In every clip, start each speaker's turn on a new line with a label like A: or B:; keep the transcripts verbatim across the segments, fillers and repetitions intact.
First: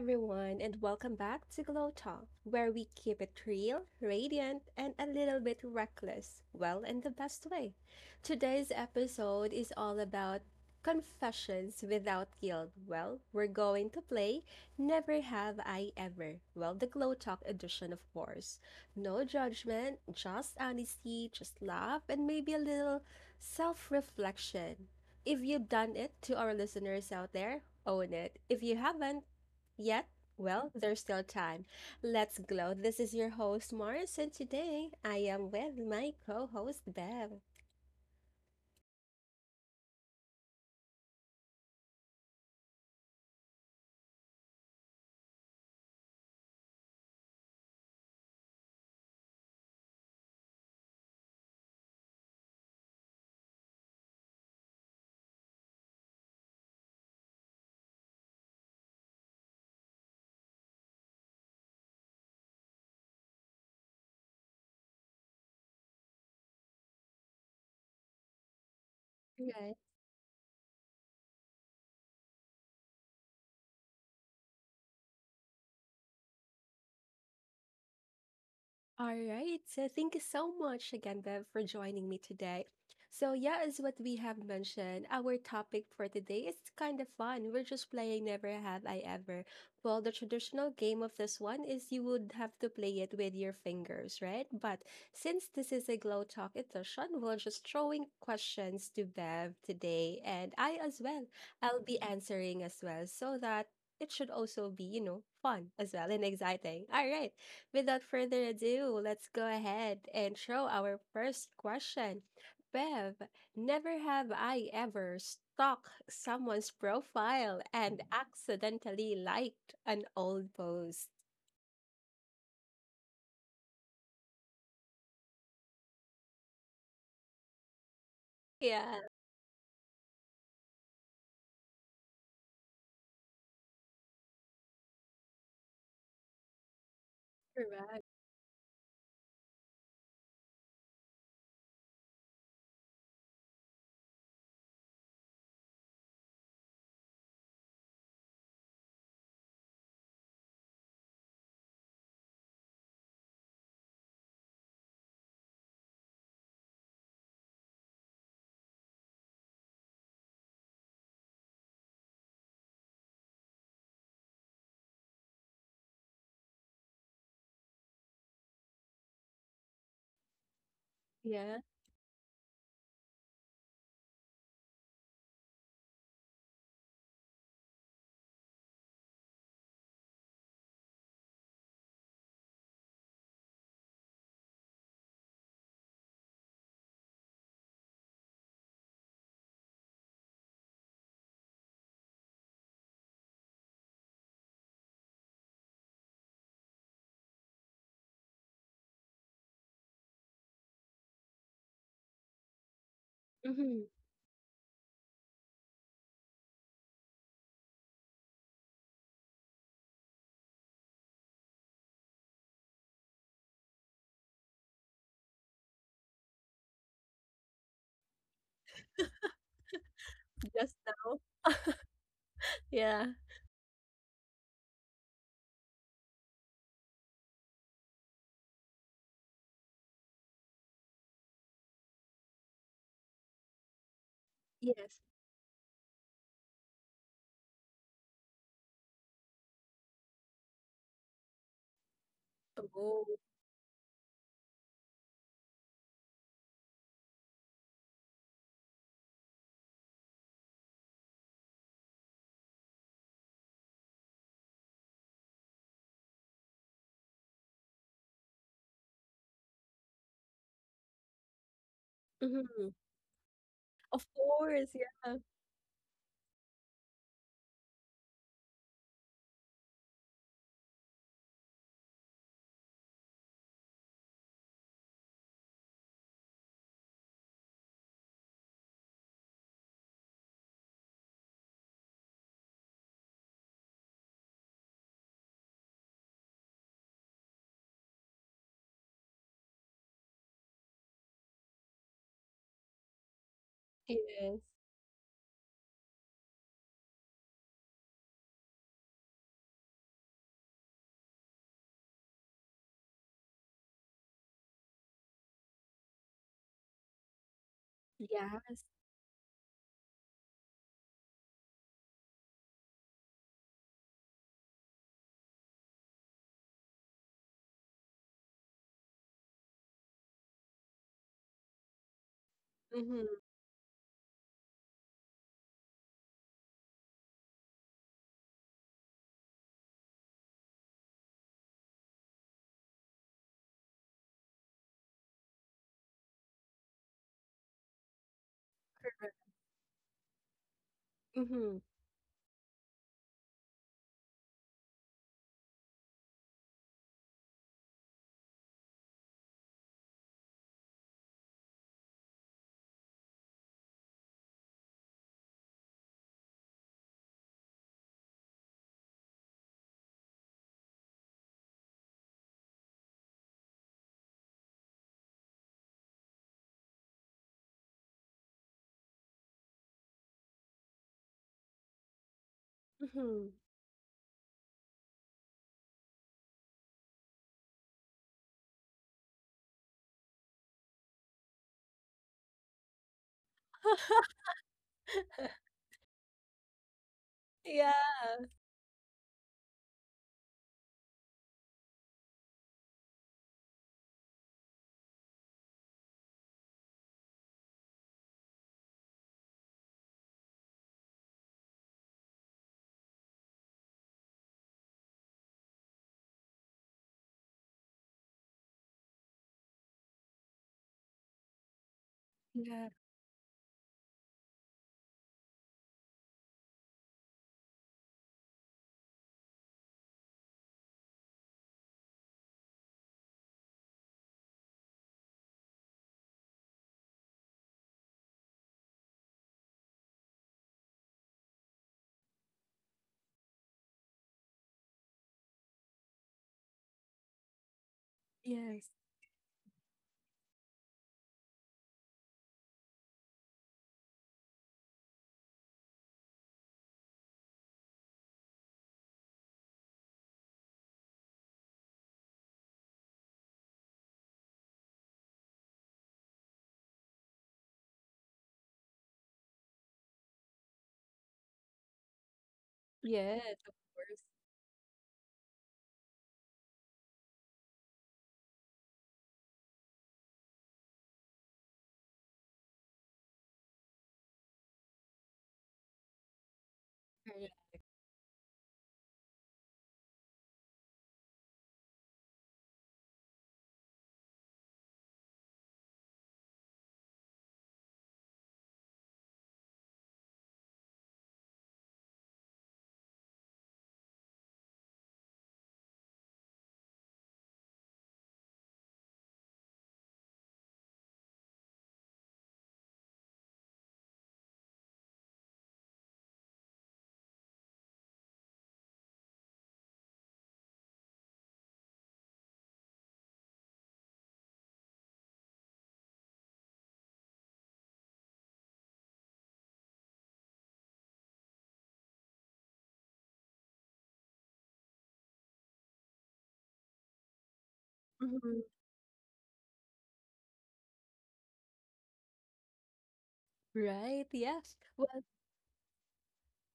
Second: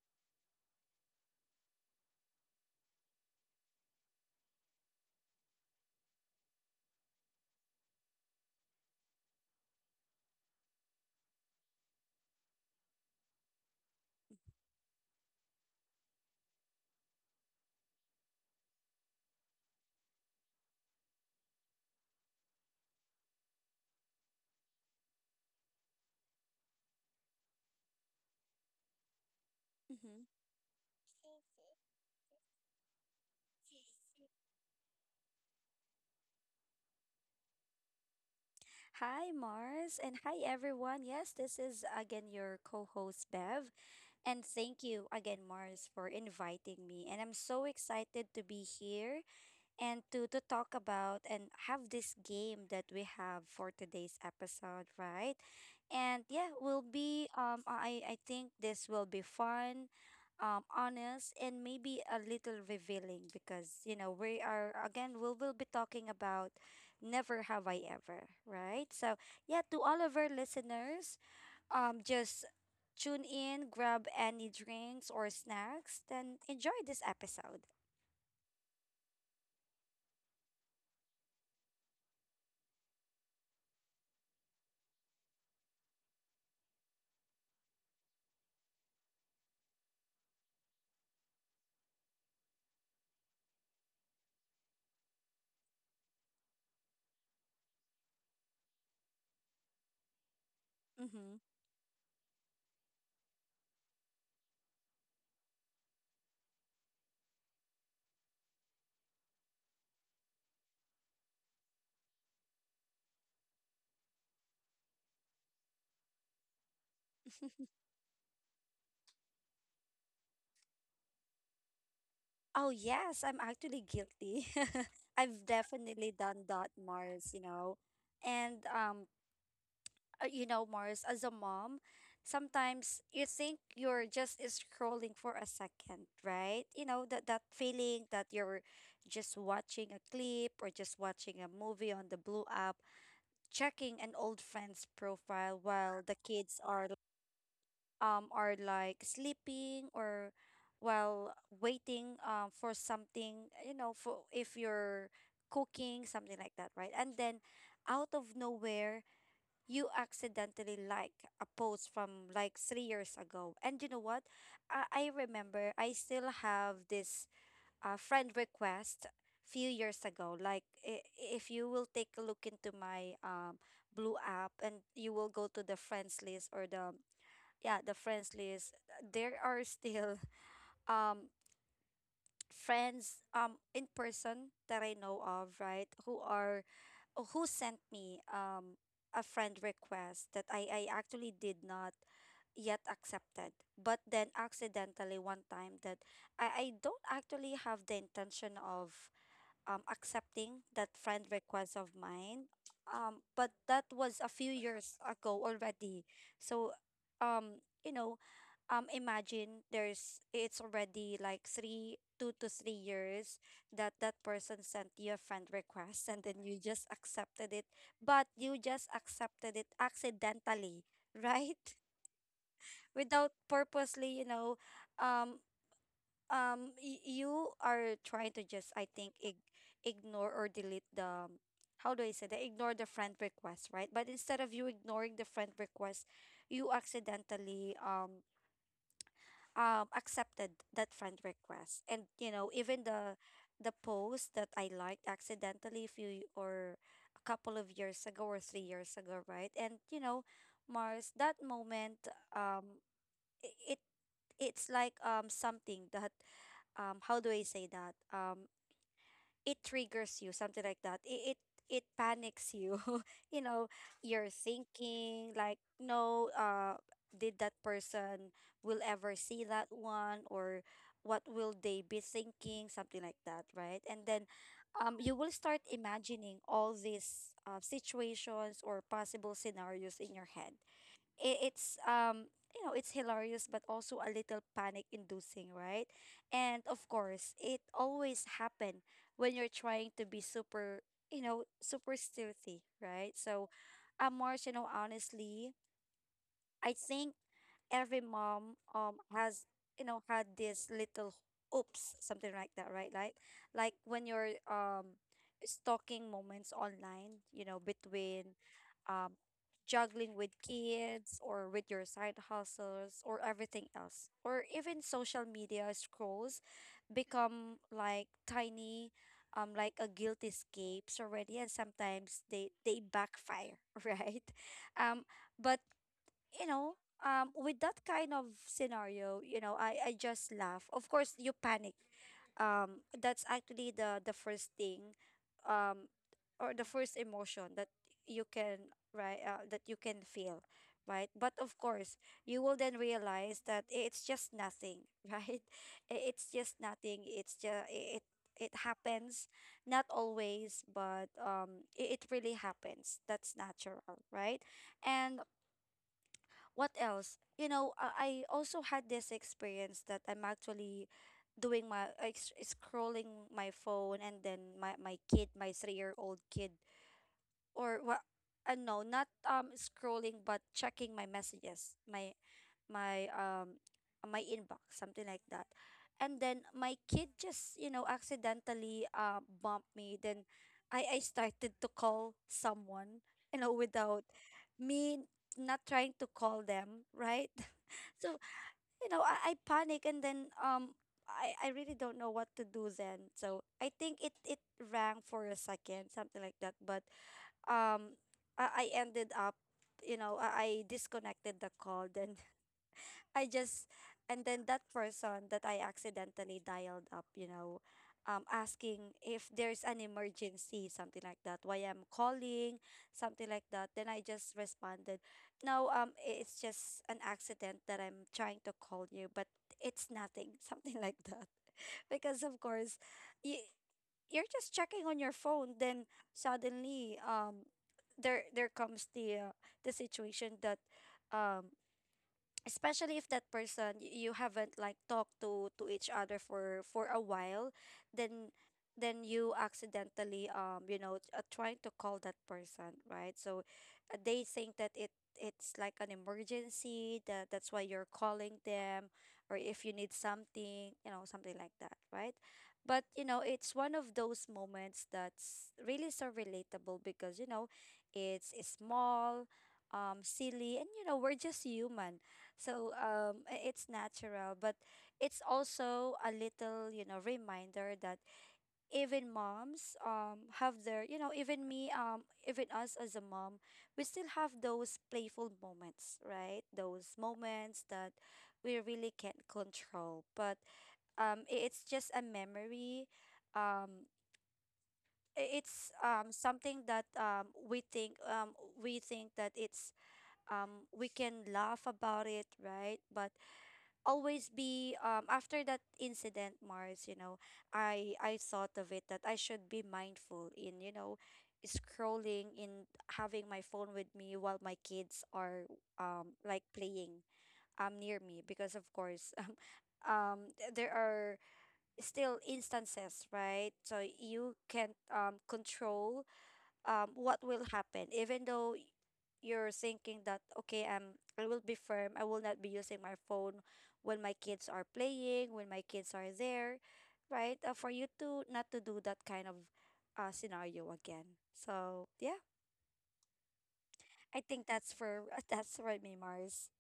A: everyone, and welcome back to Glow Talk, where we keep it real, radiant, and a little bit reckless, well, in the best way. Today's episode is all about confessions without guilt. Well, we're going to play Never Have I Ever, well, the Glow Talk edition, of course. No judgment, just honesty, just laugh, and maybe a little self reflection. If you've done it, to our listeners out there, own it. If you haven't, yet,
B: Mhm.
A: well, there's still time. Let's glow. This is your host, Mars, and today I am with my co host, Bev.
B: Hi, Mars, and hi, everyone. Yes, this is again your co host, Bev. And thank you again, Mars, for inviting me. And I'm so excited to be here and to to talk about and have this game that we have for today's episode, right? And yeah, will be um I I think this will be fun, um honest and maybe a little revealing because you know we are again we will be talking about never have I ever, right? So yeah, to all of our listeners, um just tune in, grab any drinks or snacks, then enjoy this episode.
A: All right. So thank you so much again, Bev, for joining me today. So yeah, as what we have mentioned, our topic for today is kind of fun. We're just playing Never Have I Ever. Well, the traditional game of this one is you would have to play it with your fingers, right? But since this is a glow talk edition, we're just throwing questions to Bev today, and I as well.
B: Mm-hmm.
A: I'll be answering as well, so that it should also be, you know, fun as well and exciting. All right. Without further ado, let's go ahead and show our first question. Bev, never have I ever stalked someone's profile and accidentally liked an old post.
B: Oh, yes, I'm actually guilty. I've definitely done that, Mars, you know. And
A: Yeah,
B: um uh, You know, Mars, as a mom, sometimes you think you're just scrolling for a second, right? You know, that that
A: correct.
B: feeling that you're just watching a clip or just watching a movie on the Blue app, checking an old friend's profile while the kids are um, are like sleeping or while waiting um, for something, you know, for if you're cooking, something like that, right? And then out of nowhere, you accidentally like a post from like three years ago. And you know what? I, I remember I still have this uh, friend request few years ago like i- if
A: Yeah.
B: you will take a look into my um blue app and you will go to the friends list or the yeah the friends list, there are still um friends um in person that I know of, right, who are uh, who sent me um a friend request that i i actually did not yet accepted, but then accidentally one time that i i don't actually have the intention of um accepting that friend request of mine, um but
A: Mm-hmm.
B: that was a few years ago already. So um you know, um imagine there's it's already like three two to three years that that person sent you a friend request and then you just accepted it, but you just accepted it
A: Just
B: accidentally,
A: now.
B: right?
A: Yeah.
B: Without purposely, you know, um um y- you are trying to just I think ig- ignore or delete the um, how do I say that, ignore the friend request, right? But instead of you
A: Yes.
B: ignoring the friend request, you accidentally um um accepted that friend request. And you know even
A: Oh.
B: the the post that I liked accidentally a few or a couple of years ago or three years ago, right? And you know, Mars, that moment, um i- it it's like um something that, um how do I say that, um it triggers you, something like that. It it, it panics
A: Mm-hmm.
B: you. You know,
A: Of
B: you're
A: course. Yeah.
B: thinking like, no, uh, did that person will ever see that one, or what will they be thinking, something like that, right? And then um, you will start imagining all these uh, situations or possible scenarios in your head. It, it's um you know it's hilarious but also a little panic inducing, right? And of course it always happen when you're trying to be super, you know, super stealthy, right? So I'm
A: Yes.
B: march, you know, honestly, I think every mom um has, you know, had this little oops, something like that, right? like like when you're um stalking moments online, you know,
A: Yeah.
B: between um juggling with kids or with your side hustles or everything else, or even social media scrolls become like tiny um like a guilty escapes already, and sometimes they they
A: Mm-hmm.
B: backfire. Right. Um but you know, um, with that kind of scenario, you know, I, I just laugh. Of course, you panic. Um, that's actually the the first thing, um, or the first emotion that you can right uh, that you can feel, right? But
A: Mm-hmm.
B: of course, you will then realize that it's just nothing, right? I- It's just nothing. It's just it it happens, not always, but um, it, it really happens. That's natural, right? And what else? You know, I, I also had this experience that I'm actually doing my like, s- scrolling my phone and then my my kid, my three-year-old kid or what, uh, no not um scrolling but checking my messages, my my
A: Mm-hmm.
B: um my inbox, something like that. And then my kid just, you know, accidentally uh bumped me, then i i started to call someone, you know, without me not trying to call them, right? So
A: Yeah.
B: you know i, I panic and then um I, I really don't know what to do then. So I think it it rang for a second, something like that, but um I, I ended up, you know, I, I disconnected the call then. I just, and then that person that I accidentally dialed up, you know, um asking if there's an emergency, something like that, why I'm calling,
A: Yeah.
B: something like that, then I just responded no, um it's just an accident that I'm trying to call you, but it's nothing, something like that. Because of course, you, you're just checking on your phone, then suddenly um there there comes the uh, the situation that, um especially if that person y- you haven't like talked to to each other for for a while, then
A: Yes.
B: then you accidentally, um you know, uh, trying to call that person, right? So uh, they think that it it's like an emergency, that that's why you're calling them, or if you need something, you know, something like that, right? But you know, it's one of those moments that's really so relatable, because you know it's, it's small, um silly, and you know we're just human. So um
A: Yes.
B: i-
A: Of
B: it's
A: course.
B: natural, but it's also a little, you know, reminder that even moms um have their, you know, even me, um even us as a mom, we still have those playful moments, right? Those
A: Correct.
B: moments that we really can't control, but um i- it's just a memory. Um i- it's um something that um we think um we think that it's um we can laugh about it, right? But always be um after that incident, Mars, you know, i i thought of it that I should be mindful in, you know, scrolling in, having my phone with me while my kids are um like playing um near me, because of course um um th- there are still instances, right? So you can't um control, um, what will happen, even though y- you're thinking that okay, um I will be firm, I will not be using my phone when my kids are playing, when my kids are there, right? Uh, for you to not
A: Mhm.
B: to do that kind of uh, scenario again. So yeah,
A: Right.
B: I think
A: Yes.
B: that's for
A: Well,
B: that's for me, Mars.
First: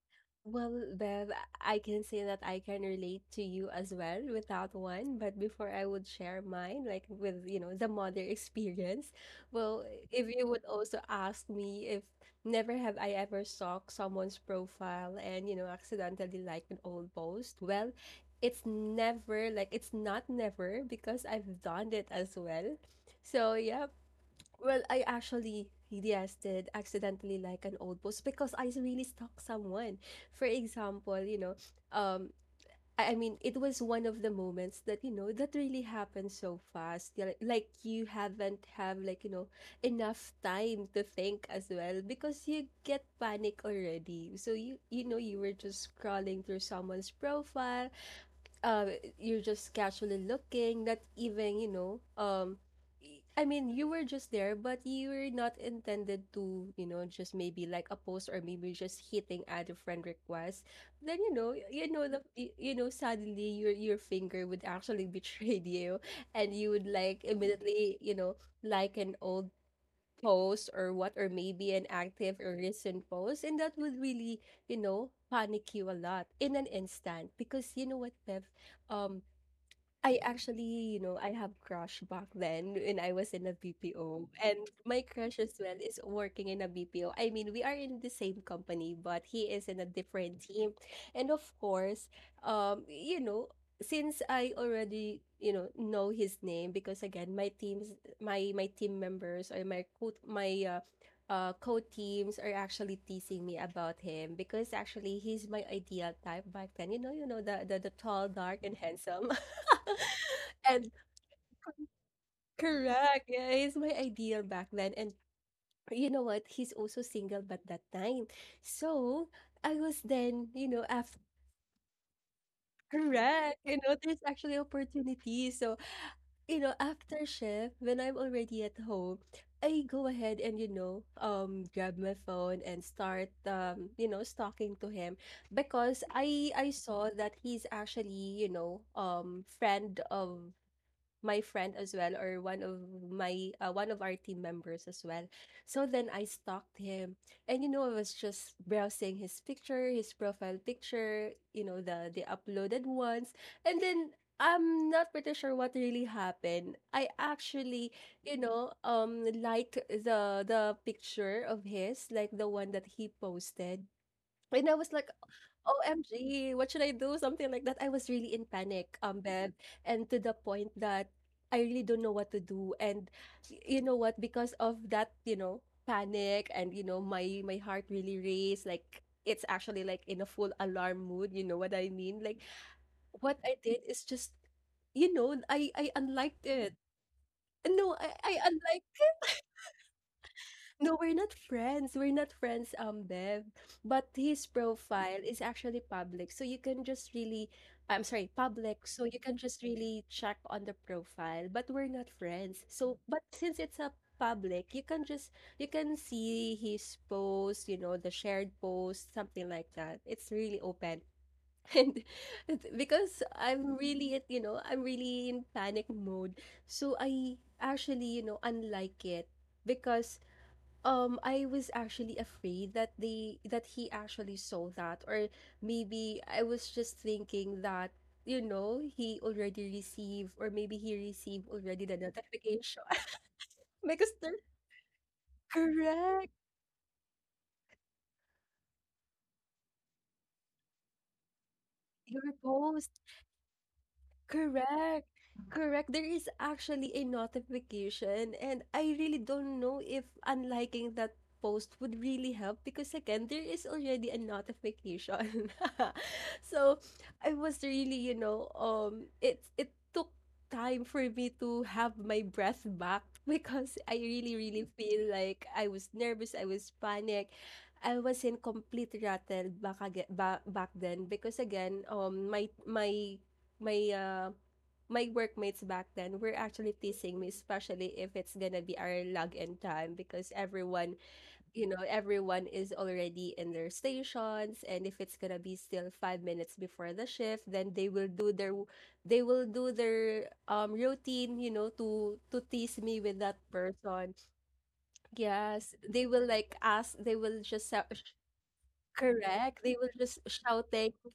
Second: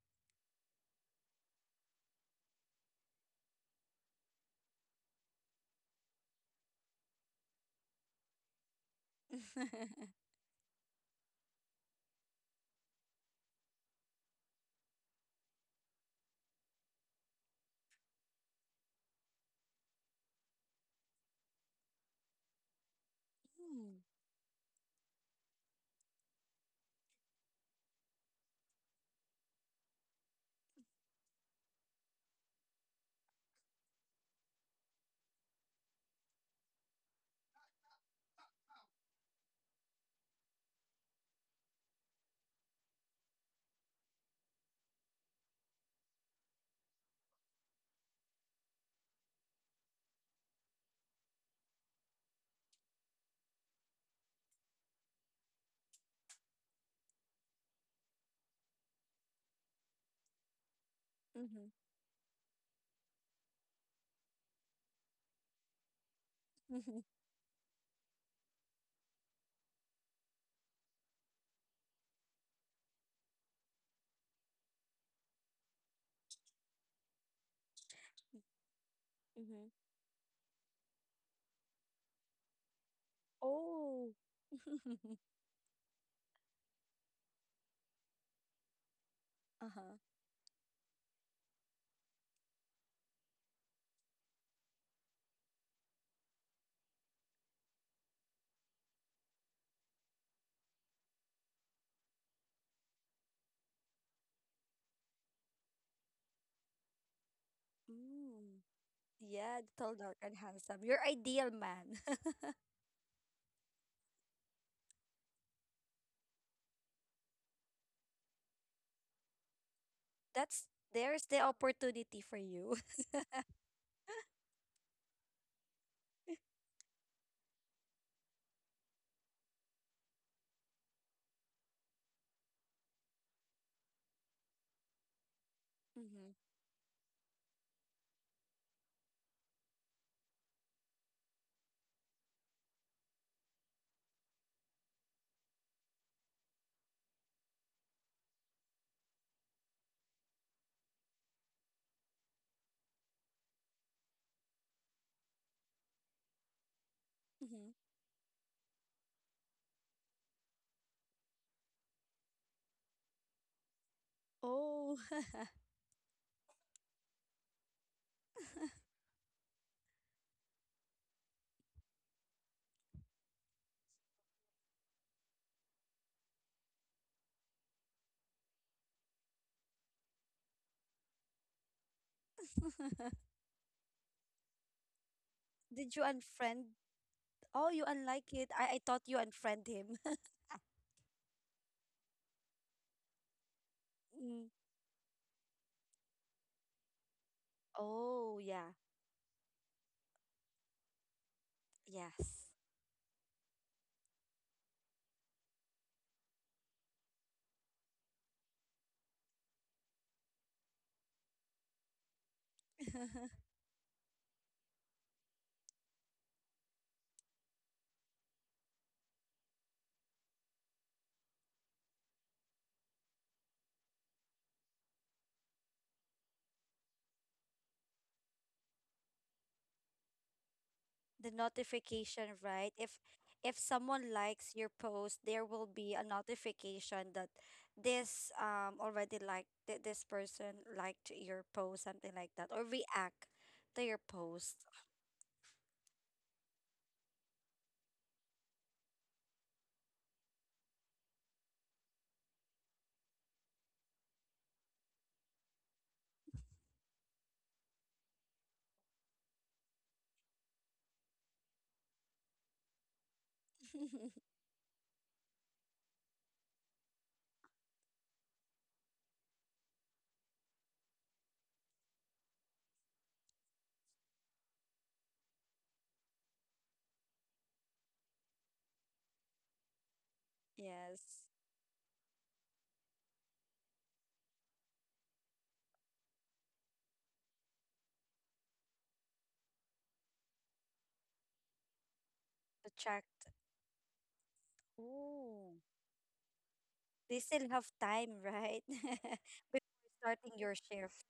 A: well, Bev, I can say that I can relate to you as well without one. But before I would share mine, like with, you know, the mother experience, well, if you would also ask me if never have I ever stalked someone's profile and, you know, accidentally like an old post, well, it's never like it's not never because I've done it as well. So yeah,
B: Mm.
A: well, I actually, yes, did accidentally like an old post because I really stalked someone. For example, you know, um, I, I mean, it was one of the moments that, you know, that really happened so fast. Yeah, Like, like you haven't have like, you know, enough time to think as well because you get panic already. So you you know, you were just scrolling through someone's profile, uh you're just casually looking, not even, you know, um y- i mean you were just there but you were not intended to, you know, just maybe like a post or maybe just hitting add a friend request. Then, you know, y-
B: Mm-hmm.
A: you know the y- you know, suddenly your your finger would actually betray you, and you would
B: Mm-hmm.
A: like immediately, you know, like an old post or what, or maybe an active or recent post, and that would really, you know, panic you a lot in an instant. Because you know what, Bev, um
B: Mm-hmm.
A: I actually, you know, I have crush back then when I was in a
B: Oh.
A: B P O. And my crush as well is working in a B P O. I mean, we are in the same company, but he is in a
B: Uh-huh.
A: different team. And of course, um, you know, since I already, you know, know his name, because again, my teams, my my team members or my co my uh, uh, co-teams are actually teasing me about him because actually he's my ideal type back then. You know, you know the the, the tall, dark,
B: Mm.
A: and handsome.
B: Yeah, tall dark and handsome,
A: And
B: your ideal man.
A: correct. Yeah, he's my ideal back then. And you know what? He's also single but that time. So I was then, you
B: That's
A: know, after
B: there's the opportunity for you.
A: correct, you know, there's actually opportunity. So, you know, after shift, when I'm already at home, I go ahead and, you know, um grab my phone and start um, you know, stalking to him because
B: Mm-hmm.
A: I I saw that he's actually, you know, um friend of my friend as well, or one of my uh, one of our team members as well. So then I stalked him, and you know, I was just browsing his picture, his profile picture, you know, the the uploaded ones, and then I'm not pretty sure what really happened. I
B: Mm-hmm.
A: actually, you know, um, liked the the picture of his, like the one that he posted. And I was
B: Oh.
A: like, O M G, what should I do? Something like that. I was really in panic, um, Bev, and to the point that I really don't know what to do. And y- you know what? Because of that, you know, panic and you know, my my heart really raced. Like it's actually like in a full alarm mood. You know what I mean? Like what I did is just, you know, I I
B: Did you
A: unliked it.
B: unfriend? Oh, you
A: No, I I
B: unlike it. I, I
A: unliked.
B: thought you unfriend him.
A: No, we're not friends. We're not friends, um, Bev. But his
B: Mm.
A: profile is actually public. So you can just really, I'm sorry,
B: Oh, yeah.
A: public. So you can just really check on the profile. But we're not
B: Yes.
A: friends. So, but since it's a public, you can just, you can see his post, you know, the shared post, something like that. It's really open. And because I'm really, you know, I'm really in panic mode. So I actually, you know, unlike it because, Um, I was actually afraid that they that he actually saw that, or maybe I was just thinking that, you know, he already received, or maybe he
B: The
A: received already the
B: notification, right?
A: notification.
B: If if
A: Because
B: someone
A: they're
B: likes your post, there will be a
A: correct,
B: notification that this um already liked th- this person liked your post, something
A: your
B: like that, or
A: post.
B: react to your post.
A: Correct, correct. There is actually a notification, and I really don't know if unliking that post would really help because again, there is already a notification. So I was really, you know, um, it it took time for me to have my breath back because I really, really feel like I was nervous, I was panicked, I was in complete rattle back aga- ba- back then because again, um, my my my uh, my workmates back then were actually teasing me, especially if it's gonna be our log-in time, because everyone,
B: Yes,
A: you know, everyone is already in their stations, and if it's gonna be still five minutes before the shift, then they will do their, they will do their um routine, you know, to to
B: to
A: tease me
B: check.
A: with that person.
B: Oh,
A: Yes, they will like ask, they
B: they
A: will
B: still
A: just
B: have
A: shout-
B: time, right?
A: correct, they
B: Before
A: will just
B: starting your
A: shouting.
B: shift.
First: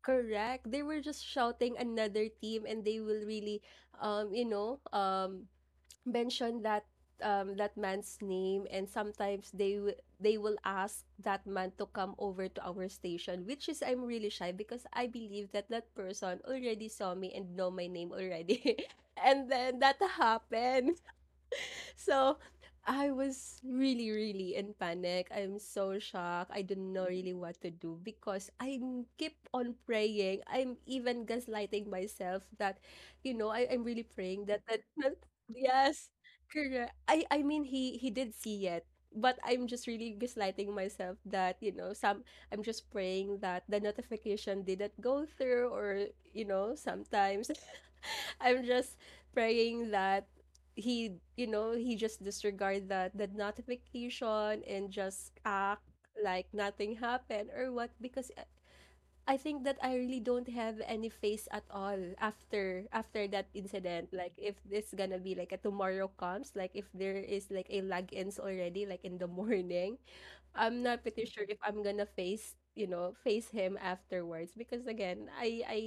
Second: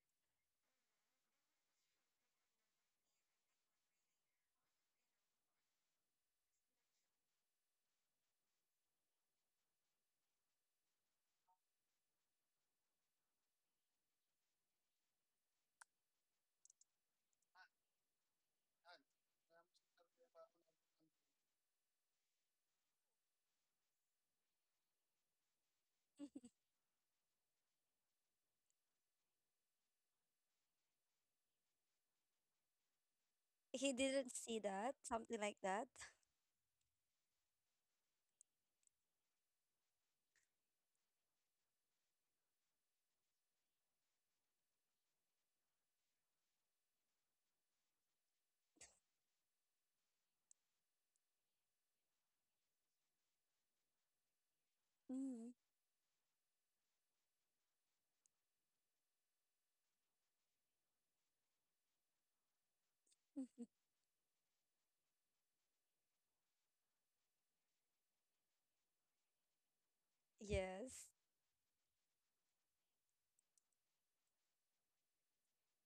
A: Correct. They were just shouting another team and they will really um you know, um mention that um that man's name, and sometimes they w- they will ask that man to come over to our station, which is I'm really shy because I believe that that person already saw me and know my name already. And then that happened. So I was really, really in panic. I'm so shocked. I didn't know really what to do because I keep on praying. I'm even gaslighting myself that, you know, I, I'm
B: He
A: really
B: didn't
A: praying
B: see
A: that that,
B: that,
A: that
B: something like that.
A: yes, correct. I I mean he he did see it. But I'm just really gaslighting myself that, you know, some I'm just praying that the notification didn't go through, or, you know, sometimes I'm just praying that he, you know, he just disregard that that notification and just
B: Mm.
A: act like nothing happened, or what, because I I think that I really don't have any face at all after after that incident. Like if it's gonna be like a tomorrow comes, like if there is like a lag ends already, like in the morning, I'm not
B: Yes.
A: pretty sure if I'm gonna face, you know, face him afterwards, because again, I I,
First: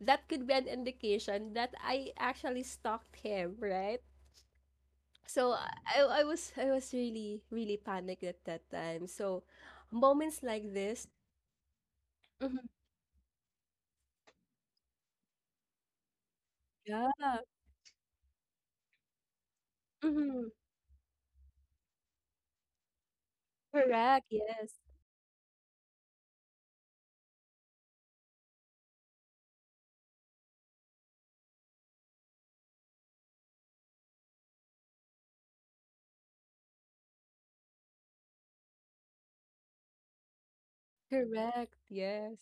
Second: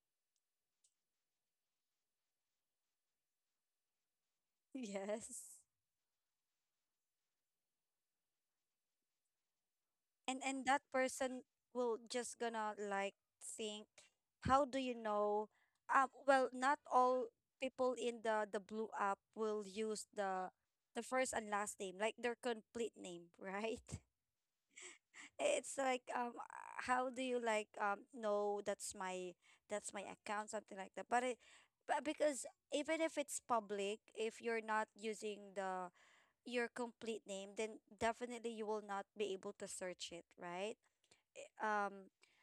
A: that could be an indication that I actually stalked him, right? So
B: Yes.
A: I I was, I was really, really panicked at that time. So
B: and
A: moments
B: and
A: like
B: that
A: this,
B: person will just
A: mhm,
B: gonna like think, how do you know, uh, well not all
A: yeah,
B: people in the the blue app will use the
A: mhm,
B: the first and last name, like their complete name, right?
A: correct, yes,
B: It's like um how do you like um know that's my, that's my account, something like that, but it, but because even if it's public, if you're not using the your complete name, then definitely you will not be able to search it, right?
A: correct,
B: um
A: yes.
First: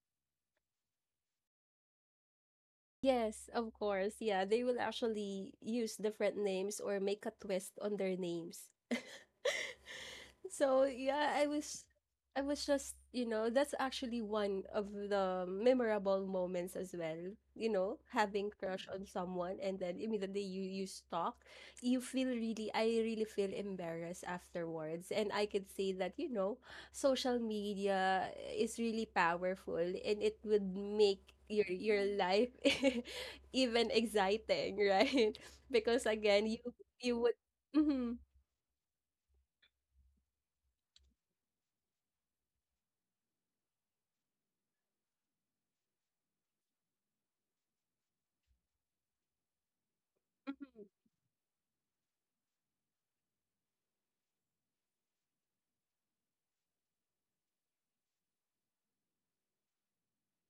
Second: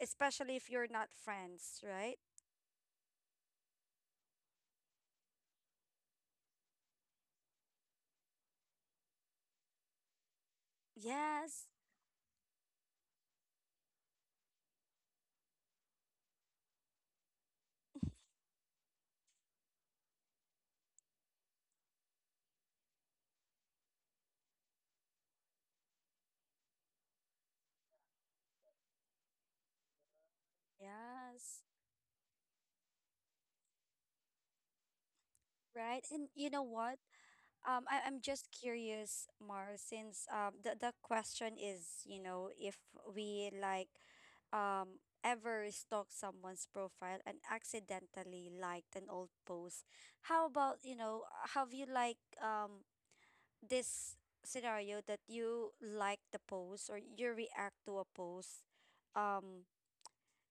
B: Especially if you're not friends, right?
A: Yes, of course. Yeah, they will actually use different names or make a twist on their names. So yeah, I
B: Yes.
A: was I was just, you know, that's actually one of the memorable moments as well. You know, having crush on someone and then immediately you you stalk, you feel really, I really feel embarrassed afterwards. And I could say that, you know, social media is really powerful and it would make
B: Yes.
A: your your life even exciting, right?
B: Right.
A: Because
B: And
A: again,
B: you
A: you
B: know what,
A: you would
B: um I,
A: Mhm,
B: I'm just curious, Mar, since um the, the question is, you know, if we like um ever stalk someone's profile and accidentally liked an old post, how about
A: mhm.
B: you know, have you like um this scenario that you like the post or you react to a post um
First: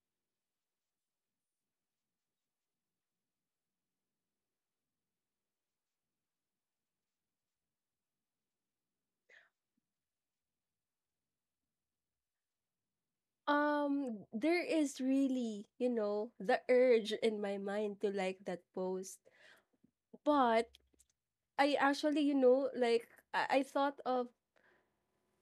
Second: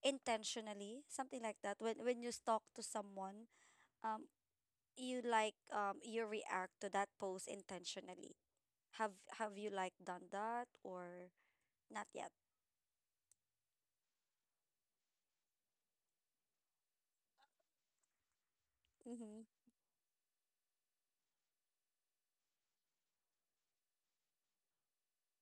B: intentionally, something like that. When when you talk to someone, um, you like um you react to that post intentionally. Have have you like done that or not yet?
A: um There is really, you know, the urge in my mind to like that post.
B: Mm-hmm.
A: But I actually, you know, like I, I thought of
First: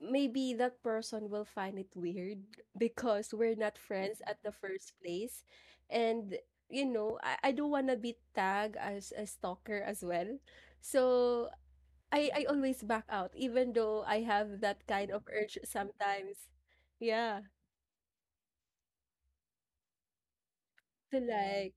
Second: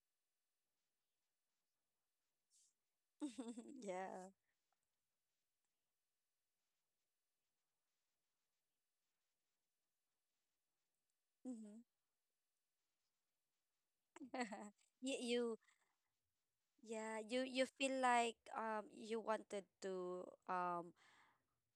A: maybe that person will find it weird because we're not friends
B: Yeah.
A: at the first place. And, you know, I, I don't want to be tagged as a stalker as well. So
B: Mm-hmm.
A: I, I always back out, even though I have that kind
B: You,
A: of urge
B: you
A: sometimes.
B: yeah
A: Yeah.
B: you you feel like um you wanted to um
A: To yeah, like,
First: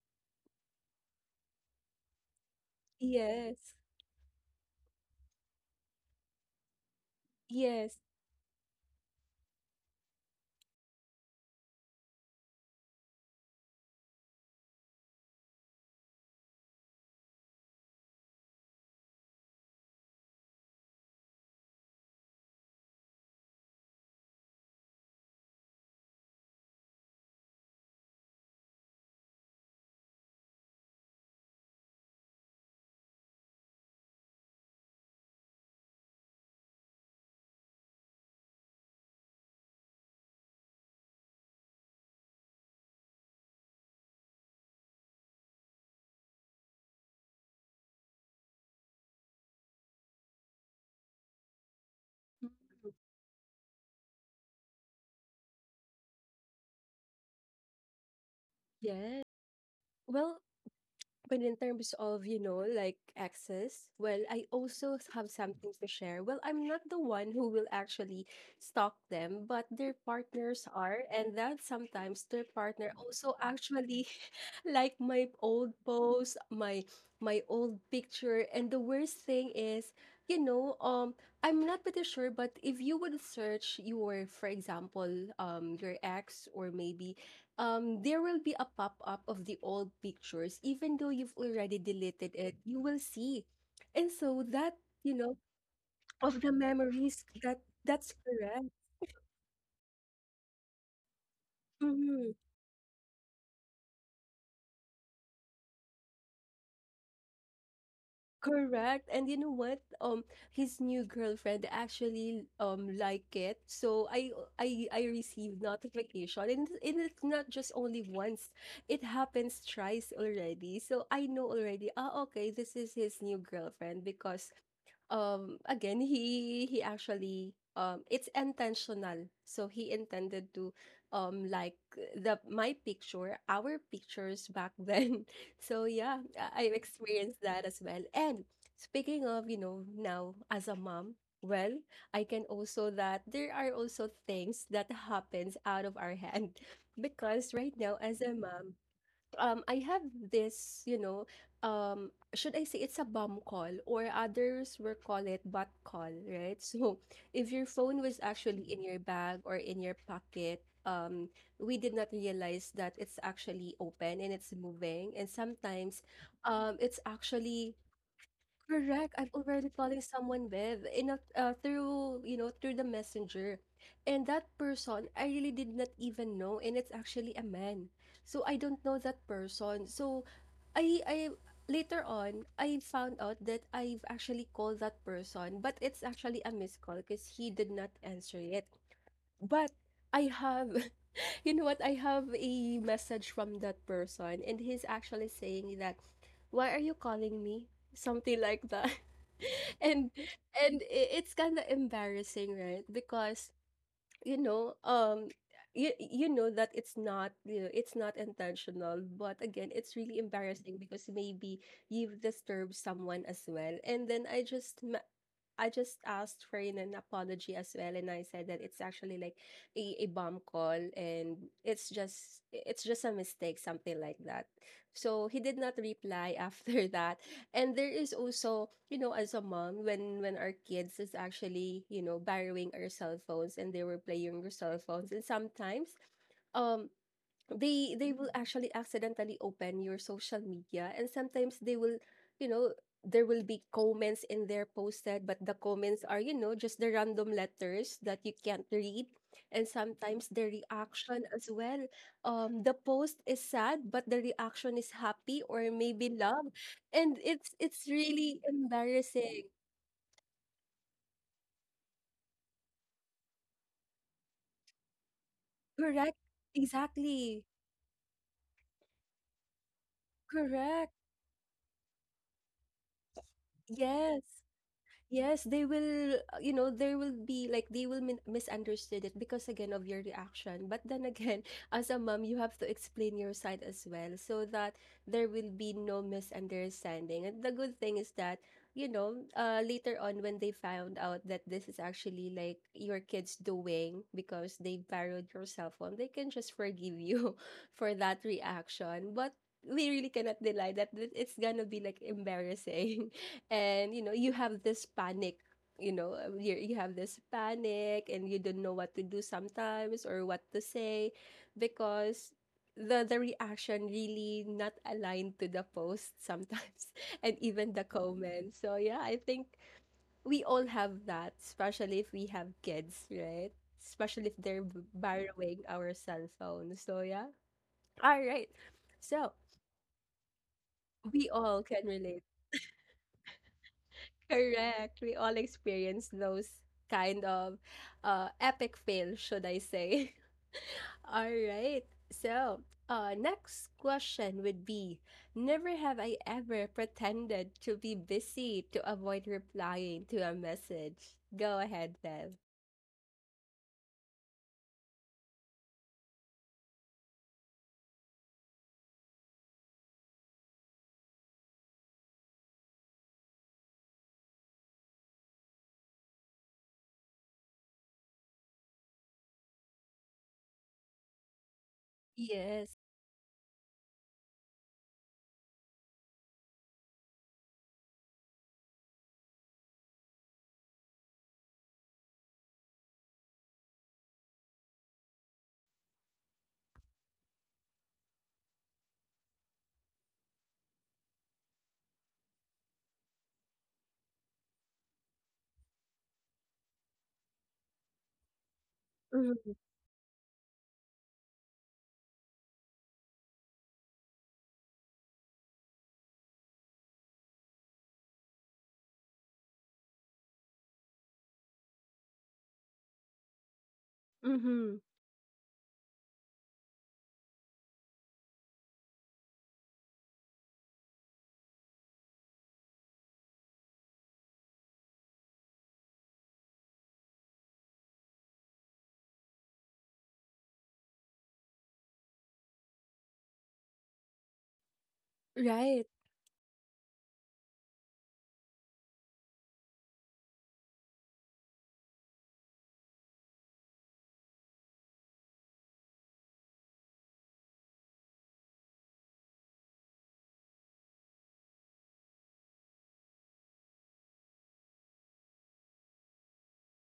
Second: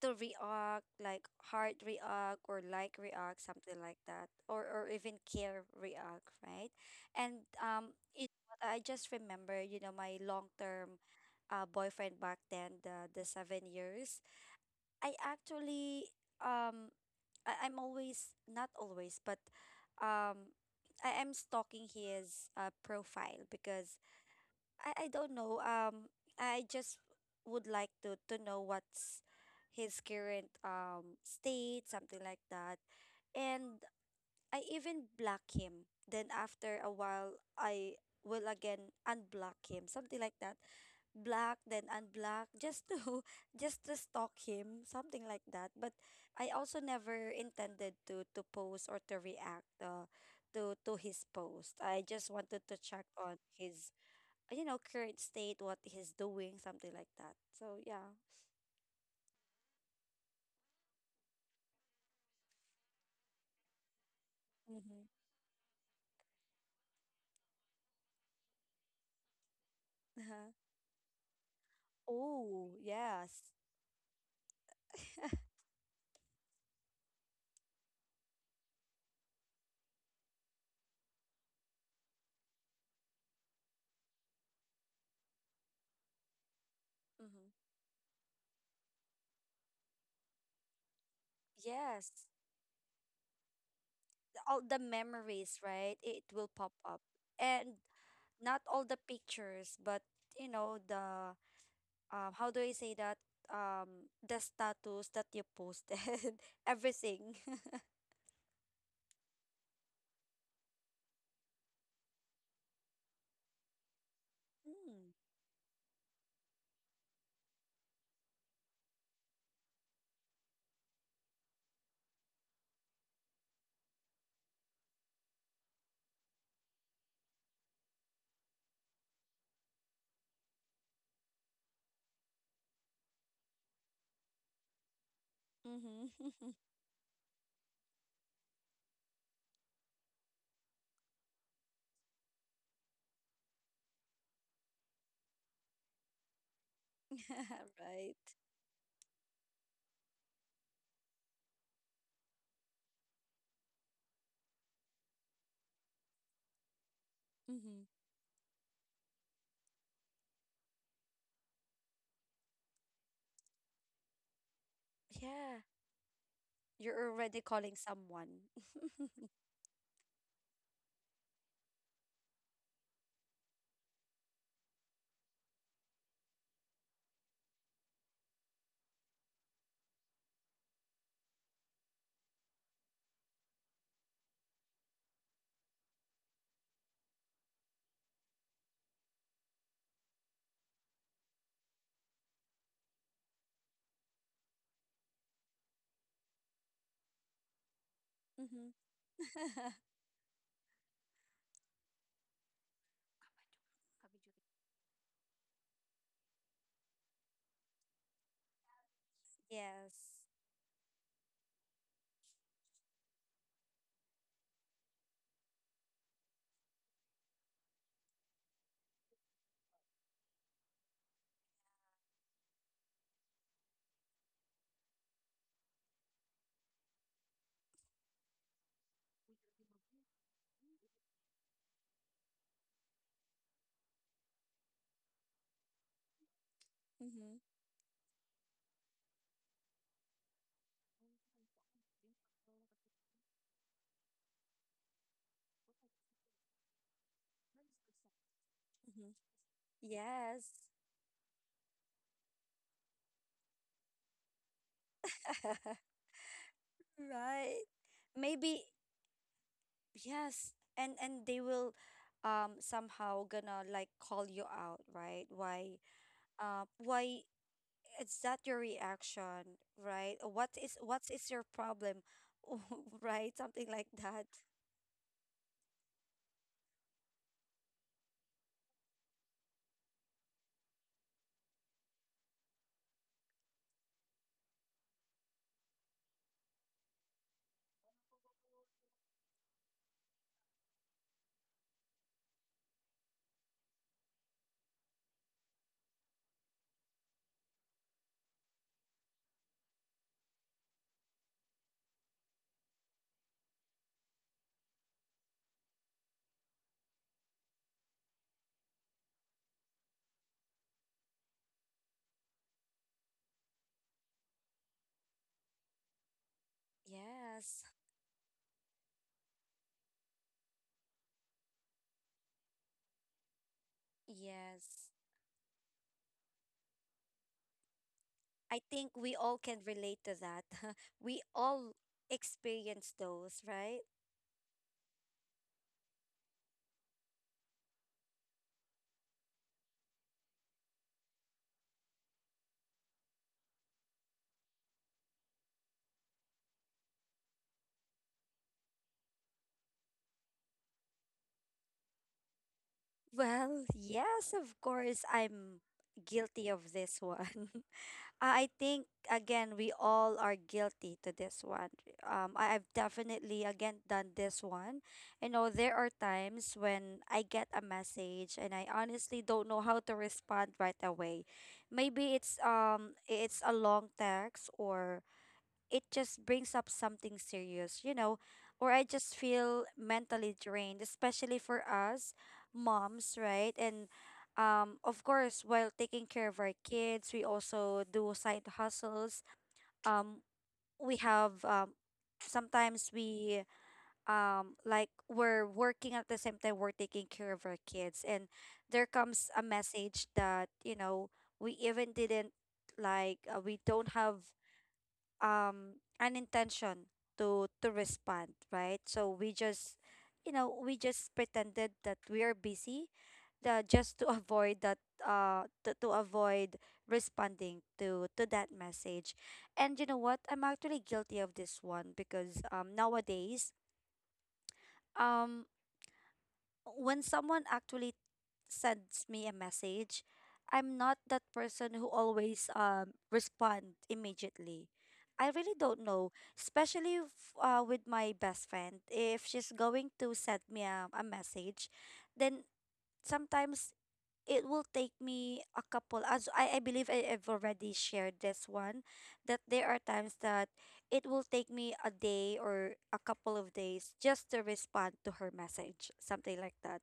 B: to react, like heart react or like react,
A: yes,
B: something like that, or or even care react, right? And um,
A: yes,
B: it, I just remember, you know, my long term uh, boyfriend back then, the the seven years. I actually um, I, I'm always not always, but um, I am stalking his uh, profile because I I don't know. Um, I just would like to to know what's his current um state, something like that. And I even block him. Then after a while, I will again unblock him, something like that. Block then unblock just to just to stalk him, something like that. But I also never intended to to post or to react uh, to to his post. I just wanted to check on his you know, current state, what he's doing, something like that. So yeah.
A: yes. Well, but in terms of, you know, like access, well, I also
B: Mm-hmm.
A: have something to share. Well, I'm not the one who will actually stalk them, but their
B: Uh-huh.
A: partners are. And that sometimes their
B: Oh,
A: partner
B: yes.
A: also actually like my old post, my my old picture. And the worst thing is, you know, um, I'm not pretty sure, but if you would search your, for example, um, your ex, or maybe
B: Mm-hmm.
A: um, there will be a pop-up of the old pictures. Even though you've already
B: Yes.
A: deleted it, you will see. And so
B: All
A: that,
B: the
A: you know,
B: memories, right? It
A: of
B: will
A: the
B: pop up.
A: memories, that
B: And
A: that's
B: not
A: correct.
B: all the pictures, but you know, the um
A: Mhm.
B: how do I say that? Um the status that you posted, everything.
A: Correct. And you know what? Um, his new girlfriend actually um like it. So I I I
B: Mm.
A: received notification, and, and it's not just only once. It happens thrice already. So I know already, ah, okay, this is his new girlfriend. Because Um, again, he he actually um it's intentional. So he intended to um like the my picture, our pictures back then. So yeah,
B: Mm-hmm.
A: I- I've experienced that as well. And speaking of, you know, now as a mom, well, I can also that there are also things that happens out of our hand because right now
B: Right.
A: as a mom, um I have this, you know, um should I say it's a bum call, or others will call it butt call, right? So if your
B: Mm-hmm.
A: phone was actually in your bag or in your pocket, um we did not realize that it's actually open, and it's moving, and
B: Yeah.
A: sometimes um it's
B: You're already
A: actually
B: calling someone.
A: correct. I have already calling someone with in a, uh, through, you know, through the messenger, and that person I really did not even know, and it's actually a man. So I don't know that person. So I I later on I found out that I've actually called that person, but it's actually a missed call because he did not answer it. But I have you know what, I have a message from that person, and he's actually saying that, "Why are you calling me?" Something like that.
B: Mm-hmm.
A: And and i- it's kind of embarrassing, right? Because you know um you, you know that it's not, you know, it's not intentional, but again
B: Yes.
A: it's really embarrassing because maybe you've disturbed someone as well. And then i just ma- I just asked for an an apology as well, and I said that it's actually like a, a bomb call, and it's just it's just a mistake, something like that. So he did not reply after that. And there is also, you know, as a mom, when when our kids is actually, you know, borrowing our cell phones and they were playing your cell phones, and sometimes um
B: Mm-hmm.
A: they they will Mm. actually accidentally open your social media. And sometimes they will, you know, there will be comments in there posted, but the comments are, you know, just the random letters that you can't read.
B: Mm-hmm.
A: And sometimes
B: Yes.
A: the reaction as well. Um, the post is sad, but the reaction is happy or maybe love. And it's
B: Right.
A: it's really
B: Maybe
A: embarrassing.
B: yes. And and they will um somehow gonna like call you out, right? Why
A: Correct.
B: uh why
A: Exactly.
B: it's that your reaction, right? What is
A: Correct.
B: what is your problem? Right? Something like
A: Yes.
B: that.
A: Yes, they will, uh, you know, there will be like they will min misunderstood it because again of your reaction. But then again, as a mom, you have to explain your side as well, so that there will be no misunderstanding. And the good thing is that, you know, uh, later on when they found out that this is actually like your kids doing because they borrowed your cell phone, they can just forgive you for that reaction. But we really cannot deny that th- it's gonna be like embarrassing, and you know you have this panic, you know uh, you you have this panic, and you don't know what to do sometimes, or what to say, because the the reaction really not aligned to the post sometimes and
B: Yes.
A: even the comments. So yeah, I think we all have that, especially if we have kids, right? Especially if they're b-
B: Yes.
A: borrowing our cell phone. So yeah. All right.
B: I think we
A: So
B: all can relate to that. We
A: we all
B: all
A: can relate.
B: experience those, right?
A: Correct. We all experience those kind of uh, epic fails, should I say. All right. So, uh, next question would be, never have I ever pretended to be busy to avoid replying to a message. Go ahead, Bev.
B: Well, yes, of course, I'm guilty of this one. Uh, I think again we all are guilty to this one. Um, I, I've definitely again done this one. You know, there are times when I get a message and I honestly don't know how to respond right away. Maybe it's
A: Yes.
B: um it's a long text, or it just brings up something serious, you know, or I just feel mentally drained, especially for us moms, right? And um, of course, while taking care of our kids, we also do side hustles. Um, we have, um, sometimes we, um like, we're working at the same time we're taking care of our kids, and there comes a
A: Mm-hmm.
B: message that, you know we even didn't like, uh, we don't have um an intention to to respond, right? So we just, you know we just pretended that we are busy, uh, just to avoid
A: Mm-hmm.
B: that, uh to, to avoid responding to to that message. And you know what, I'm actually guilty of this one because um nowadays, um when someone actually sends me a message, I'm not that person who always um respond immediately. I really don't
A: Right.
B: know, especially f- uh, with my best friend. If she's going to send me a, a message, then sometimes it will take me a couple. As I, I believe I have already shared this one, that there are times that it will take me a day or a couple of days just to respond to her message, something like that,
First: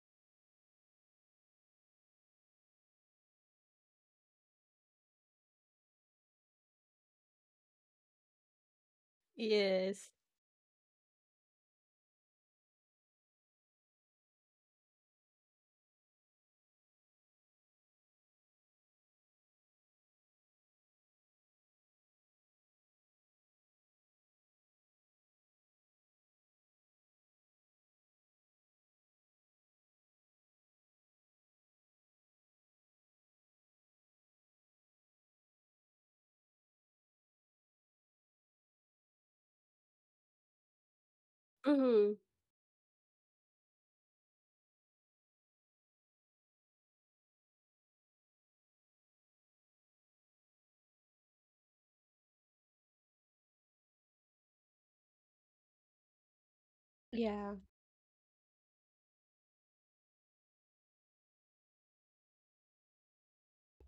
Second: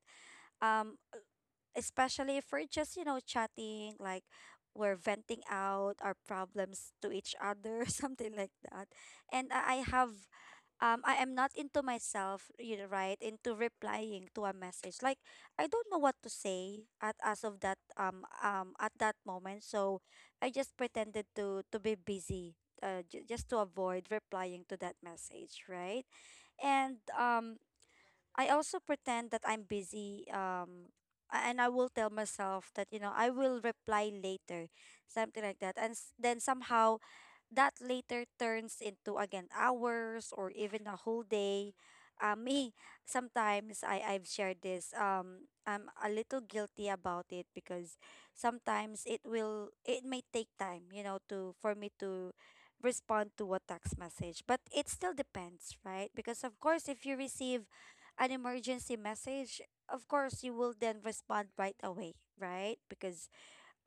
B: um especially if we're just, you know chatting, like we're venting out our problems to each other something like that. And i I
A: Yes.
B: have, um I am not into myself, you know right into replying to a message. Like, I don't know what to say at, as of that, um um at that moment, so I just pretended to to be busy, uh, j- just to avoid replying to that message, right? And um I also pretend that I'm busy. Um, a- and I will tell myself that, you know I will reply later, something like that. And s- then somehow that later turns into again hours or even a whole day.
A: Mm-hmm.
B: Uh, me, sometimes I, I've shared this. Um, I'm a little guilty about it because sometimes it will it may take time, you know, to for me to respond to a text message. But it still depends, right? Because of course if you
A: Yeah,
B: receive an emergency message, of course you will then respond right away, right? Because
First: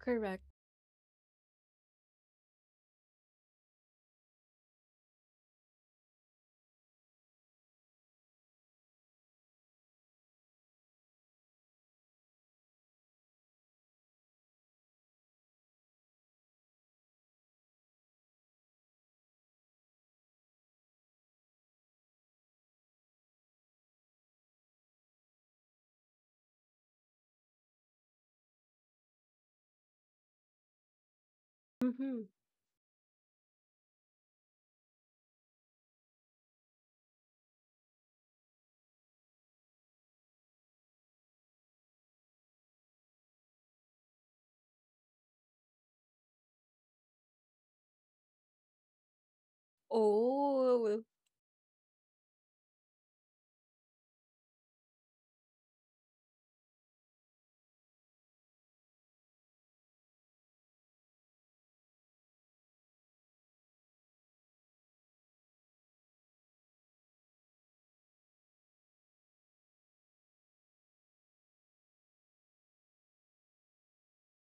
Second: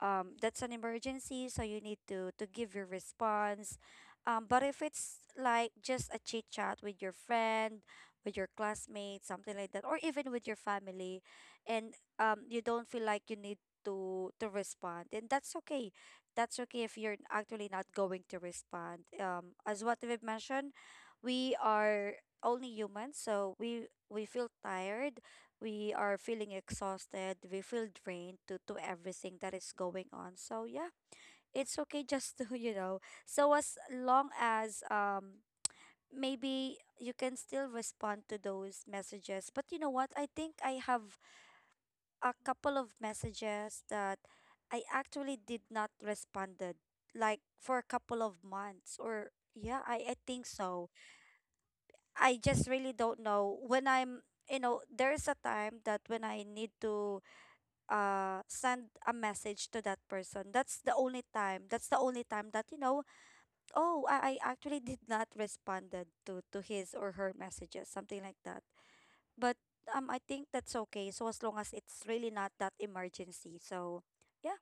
B: um, that's an emergency, so you need to to give your response. Um, but if it's like just a chit chat with your friend, with your classmate, something like that, or even with your family, and um, you don't feel like you need to to respond, then that's okay. That's okay if you're actually not going to respond. Um, as what we've mentioned, we are only humans, so we we feel tired, we are feeling exhausted, we feel drained to to everything that is going on. So yeah, it's okay
A: Mm-hmm.
B: just to, you know, so as long as um maybe you can still respond to those messages. But you know what? I think I have a couple of messages that I actually did not responded like for a couple of months, or yeah, I, I think so.
A: Oh,
B: I just really don't know when I'm, you know, there's a time that when I need to uh send a message to that person, that's the only time that's the only time that, you know oh, i, I actually did not responded to to his or her messages, something like that. But um I think that's okay, so as long as it's really not that emergency. So yeah,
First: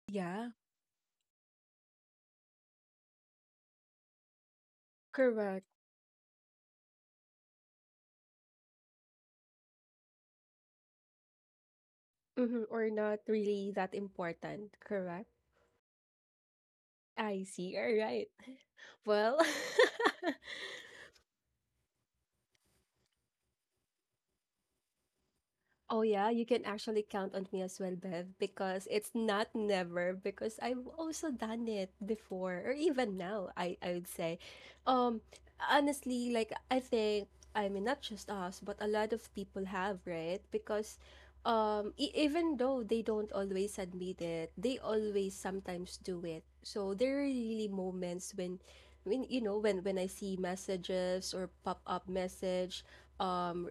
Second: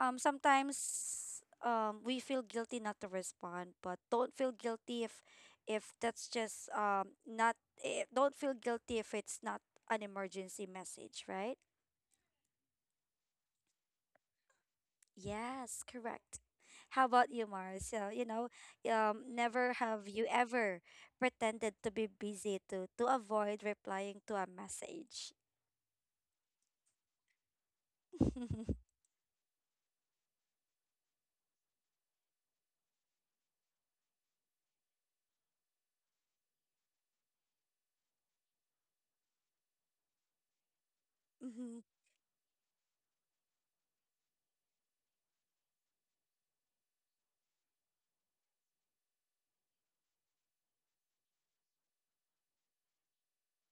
B: um
A: yeah,
B: sometimes um we feel guilty not to respond, but don't feel guilty if
A: correct.
B: if that's just um not, eh, don't feel guilty if it's not an emergency message, right?
A: Mhm, or not really that important, correct?
B: Yes, correct. How about
A: I
B: you,
A: see,
B: Mars? So, you
A: alright.
B: know, um,
A: Well
B: never have you ever pretended to be busy to to avoid replying to a message.
A: oh yeah, you can actually count on me as well, Bev, because it's not never, because I've also done it before, or even now, I I would say. Um honestly, like I think I mean, not just us, but a lot of people have, right? Because
B: Mhm.
A: um e- even though they don't always admit it, they always sometimes do it. So there are really moments when when you know, when when I see messages or pop-up message, um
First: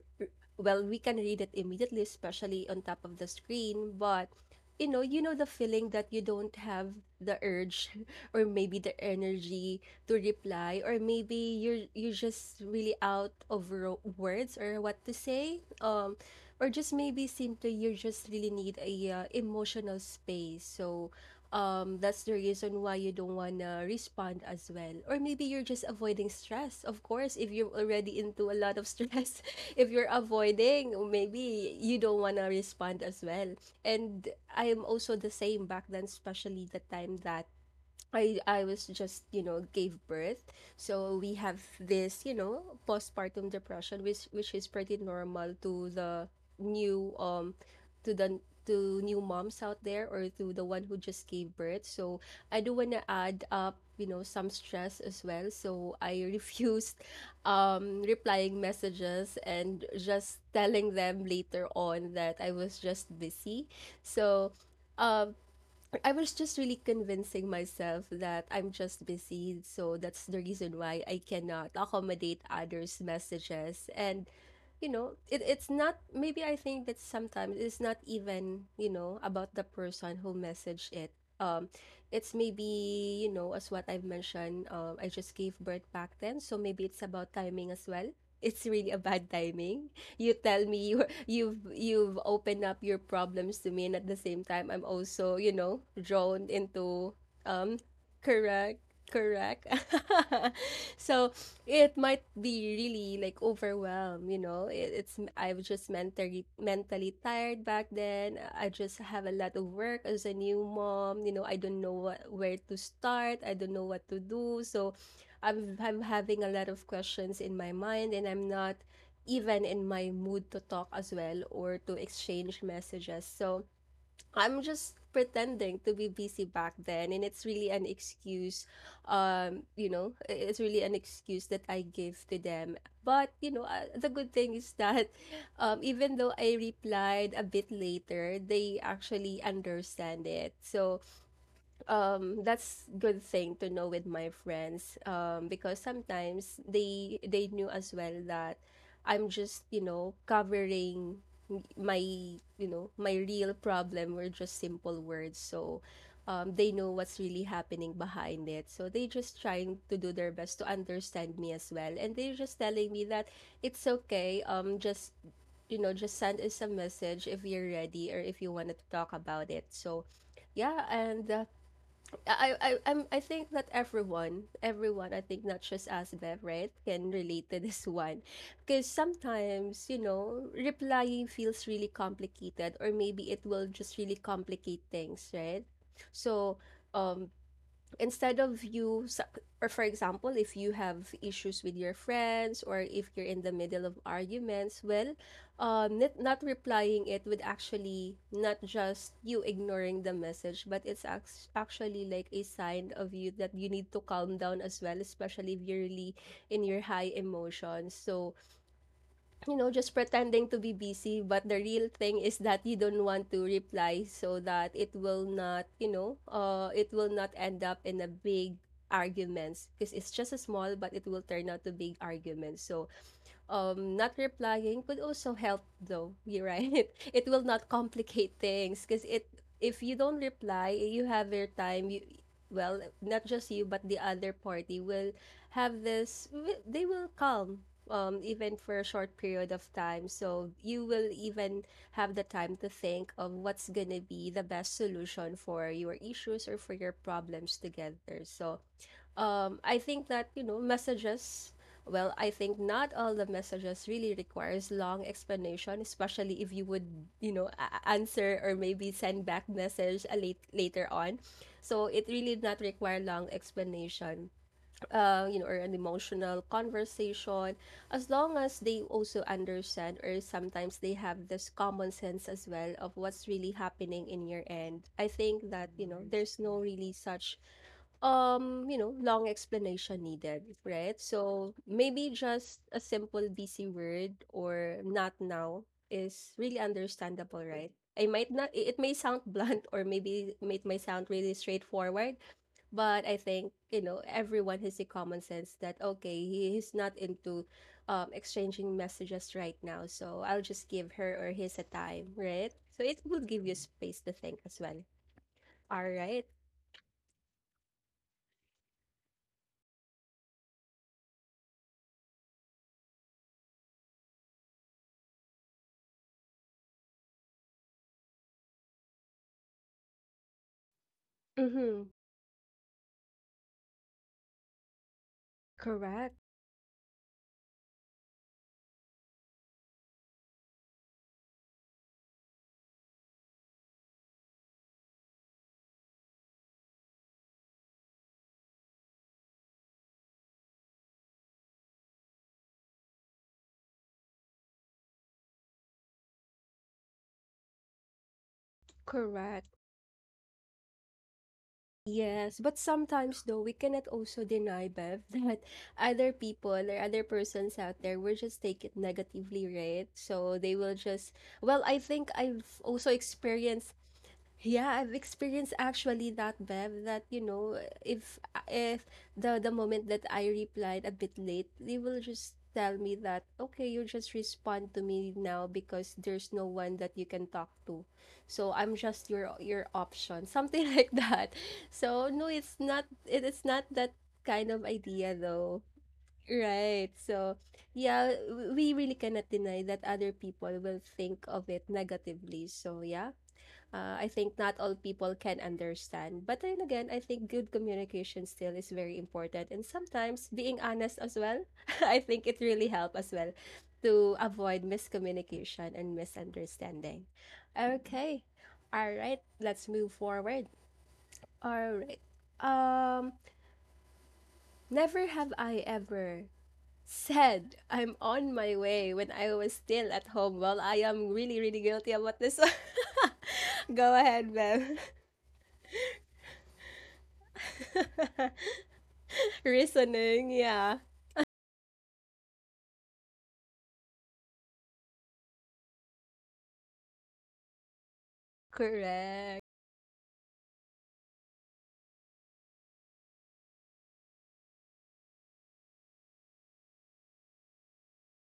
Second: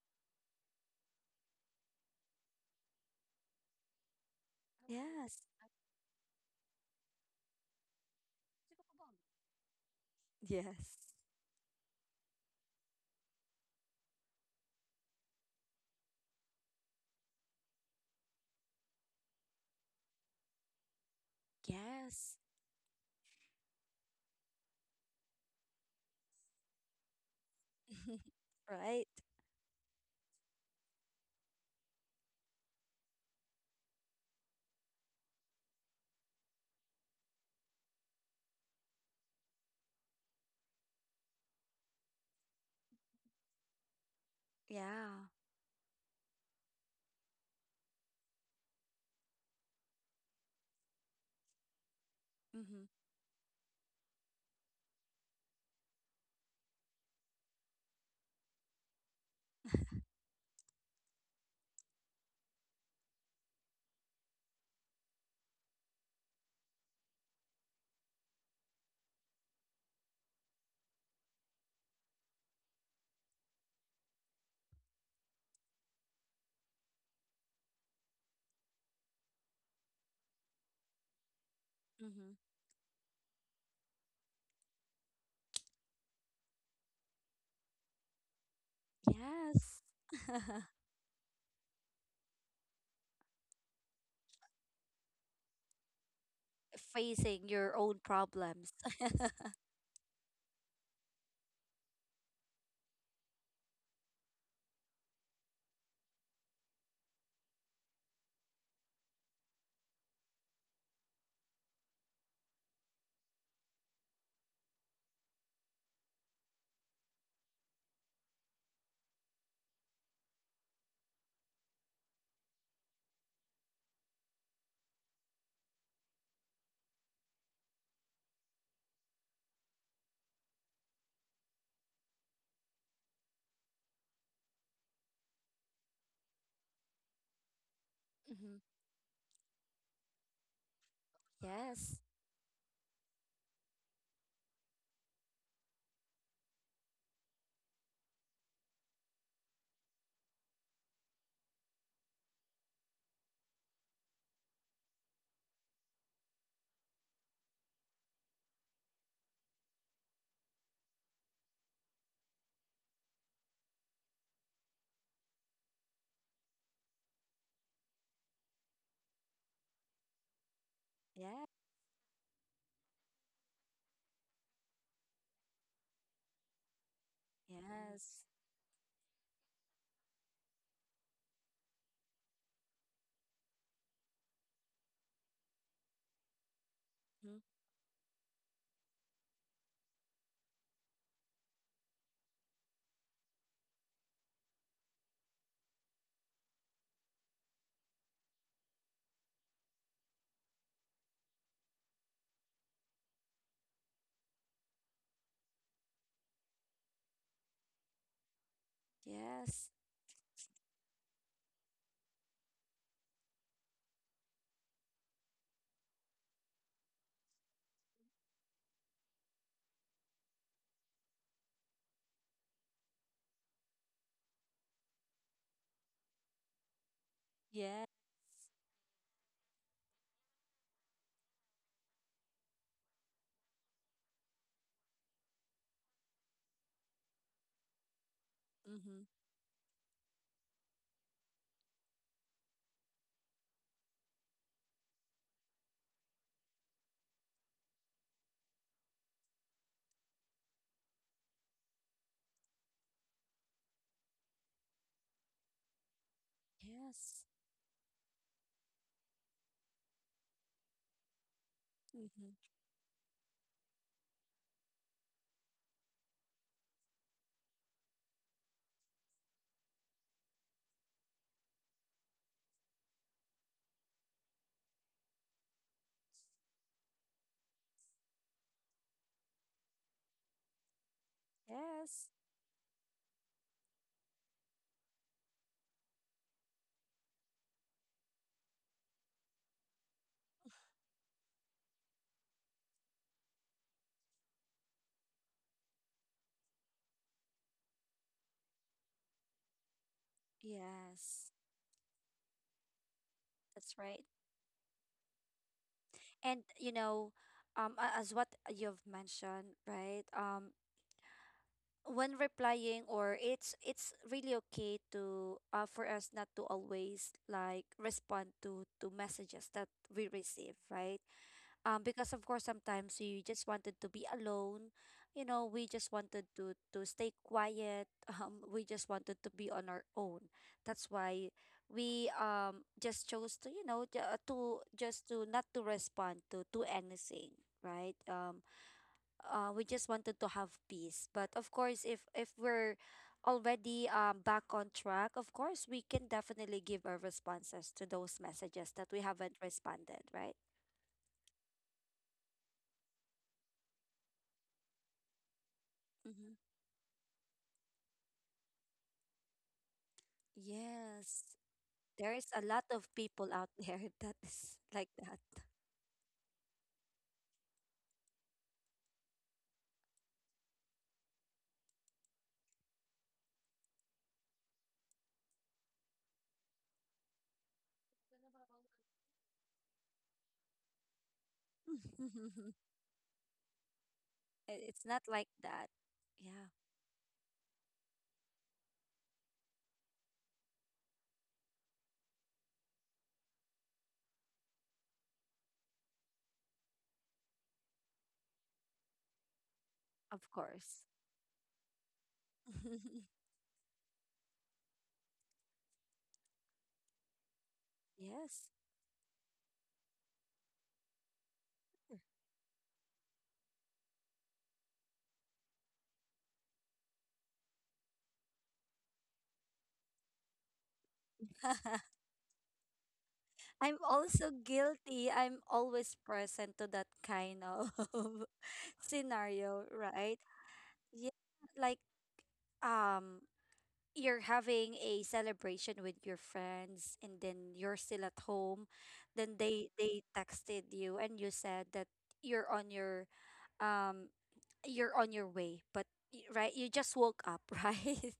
A: well we can read it immediately, especially on top of the screen. But you know, you know
B: Yes.
A: the feeling that you don't have the urge or maybe the energy to reply. Or
B: Yes.
A: maybe you're you're just really out of ro- words, or what to say. Um or just maybe simply you just really need a uh, emotional space. So um that's the
B: Yes.
A: reason why you don't want to respond as well, or maybe you're just avoiding stress. Of course if you're already into a lot of
B: Right.
A: stress, if you're avoiding, maybe you don't wanna respond as well. And I'm also the same back then, especially the time that I I was just, you know, gave birth. So we have this, you know, postpartum depression, which which is pretty
B: Yeah.
A: normal to the new um to the to new moms out there, or to the one who just gave birth. So I do
B: Mm-hmm.
A: want to add up, you know, some stress as well. So I refused um replying messages, and just telling them later on that I was just busy. So um I was just really convincing myself that I'm just busy, so that's the reason why I cannot accommodate others' messages. And you know, it, it's not, maybe I think that sometimes it's not even, you know, about the person who messaged it. Um, it's
B: Mm-hmm.
A: maybe, you know, as what I've mentioned, um, I just gave birth back then, so maybe it's about timing as well. It's really a bad
B: Yes.
A: timing. You tell me you you've you've opened up your problems to me, and at the same time I'm also, you know, drawn into
B: Facing your
A: um
B: own problems.
A: correct, correct. So it might be really like overwhelmed, you know, it, it's, I was just mentally mentally tired back then. I just have a lot of work as a new mom. You know, I don't know what, where to start. I don't know what to do. So i'm i'm having a lot of questions in my mind, and I'm not even in my mood to talk as well, or to exchange messages. So I'm just pretending to be busy back then, and it's really an excuse. um you know it's really an excuse that I give to them. But you know, uh, the good thing is that um even though I replied a bit later,
B: Mm-hmm.
A: they actually understand it. So
B: Yes.
A: um that's good thing to know with my friends, um because sometimes they they knew as well that I'm just you know covering m- my you know my real problem were just simple words. So um they know what's really happening behind it, so they just trying to do their best to understand me as well, and they're just telling me that it's okay. Um just you know just send us a message if you're ready, or if you wanted to talk about it. So yeah. And uh,
B: Yeah.
A: I I I'm, I think that everyone, everyone, I think not just us, Bev, right, can relate to this one,
B: Yes.
A: because sometimes you know replying feels really complicated, or maybe it will just really complicate things, right? So, um,
B: Mm-hmm.
A: instead of you, or for example if you have issues with your friends, or if you're in the middle of arguments, well um not, not replying, it would actually not just you ignoring the message, but it's act- actually like a sign of you that you need to calm down as well, especially if you're really in your high emotions. So you
B: Yes.
A: know, just pretending to be busy, but the real thing is that you don't want to reply, so that it will not, you know, uh, it will not end up in a big arguments, because it's just a small, but it will turn out to big arguments. So um, not replying could also help, though you're right. It will not
B: Yeah.
A: complicate things, because it if you don't reply, you have your time. You Well, not just you, but the other party will have this wi- they will calm, um, even for a
B: Mm-hmm.
A: short period of time, so you will even have the time to think of what's gonna be the best solution for your issues or for your problems together. So um, I think that, you know, messages, well, I think not all the messages really requires long explanation, especially if you would,
B: Yes.
A: you know, a- a- answer or maybe send back message a late, later on. So it really
B: Mm-hmm.
A: did not require long explanation, uh, you know, or an emotional conversation, as long as they also understand, or sometimes they have this common sense as well of what's really happening in your end. I think that, you know, there's no really such um, you know, long explanation needed, right? So
B: Yes.
A: maybe just a simple busy word or not now is really understandable, right? I might not, it it may sound blunt, or maybe it may sound really straightforward, but I think, you know, everyone has the common sense that, okay, he is not into um, exchanging messages right now. So I'll just give her or
B: Yes.
A: his a time, right? So it will give you
B: That's
A: space
B: right.
A: to think as well. All right.
B: And you know, um, a- as what you've mentioned, right? Um, when replying, or it's it's really okay to, uh for us not to always like respond to to messages that we receive, right?
A: Mm-hmm.
B: um because of course sometimes we just wanted to be alone, you know we just
A: Correct.
B: wanted to to stay quiet, um we just wanted to be on our own. That's why we, um just chose to, you know ju- uh, to just to not to respond to to anything, right? Um uh, we just wanted to have peace, but of course if if we're already um back on track, of course we can definitely give our responses to those messages that we haven't
A: Correct.
B: responded, right?
A: Yes, but sometimes though we cannot also deny, Bev, that other
B: Mm-hmm.
A: people or other persons out there will just take it negatively, right? So they will just,
B: Yes,
A: well, I think
B: there is a
A: I've
B: lot of
A: also
B: people out
A: experienced.
B: there that is
A: Yeah,
B: like
A: I've
B: that.
A: experienced actually that, Bev, that you know, if if the the moment that I replied a bit late, they will just tell me that, okay, you just respond to me now because there's no one that you can talk to. So I'm just your your option, something like that. So no, it's not, it is not that kind
B: It-
A: of
B: It's not
A: idea
B: like
A: though.
B: that. Yeah,
A: Right. So yeah, w- we really cannot deny that other people will think of it negatively. So yeah, uh, I think not all people can understand. But then again, I think good communication still is very important. And
B: of
A: sometimes being
B: course.
A: honest as well, I think it really helps as well to avoid miscommunication and misunderstanding. Okay.
B: Yes.
A: All right. Let's move forward. All right. Um, never have I ever said I'm on my way when I was still at home. Well, I am really, really guilty about this one.
B: I'm
A: Go
B: also
A: ahead, Bev.
B: guilty. I'm always present to that kind of scenario, right?
A: Reasoning, yeah.
B: Yeah, like, um you're having a celebration with your friends, and then you're still at home, then
A: Correct.
B: they they texted you and you said that you're on your, um you're on your way, but y- right, you just woke up. Right,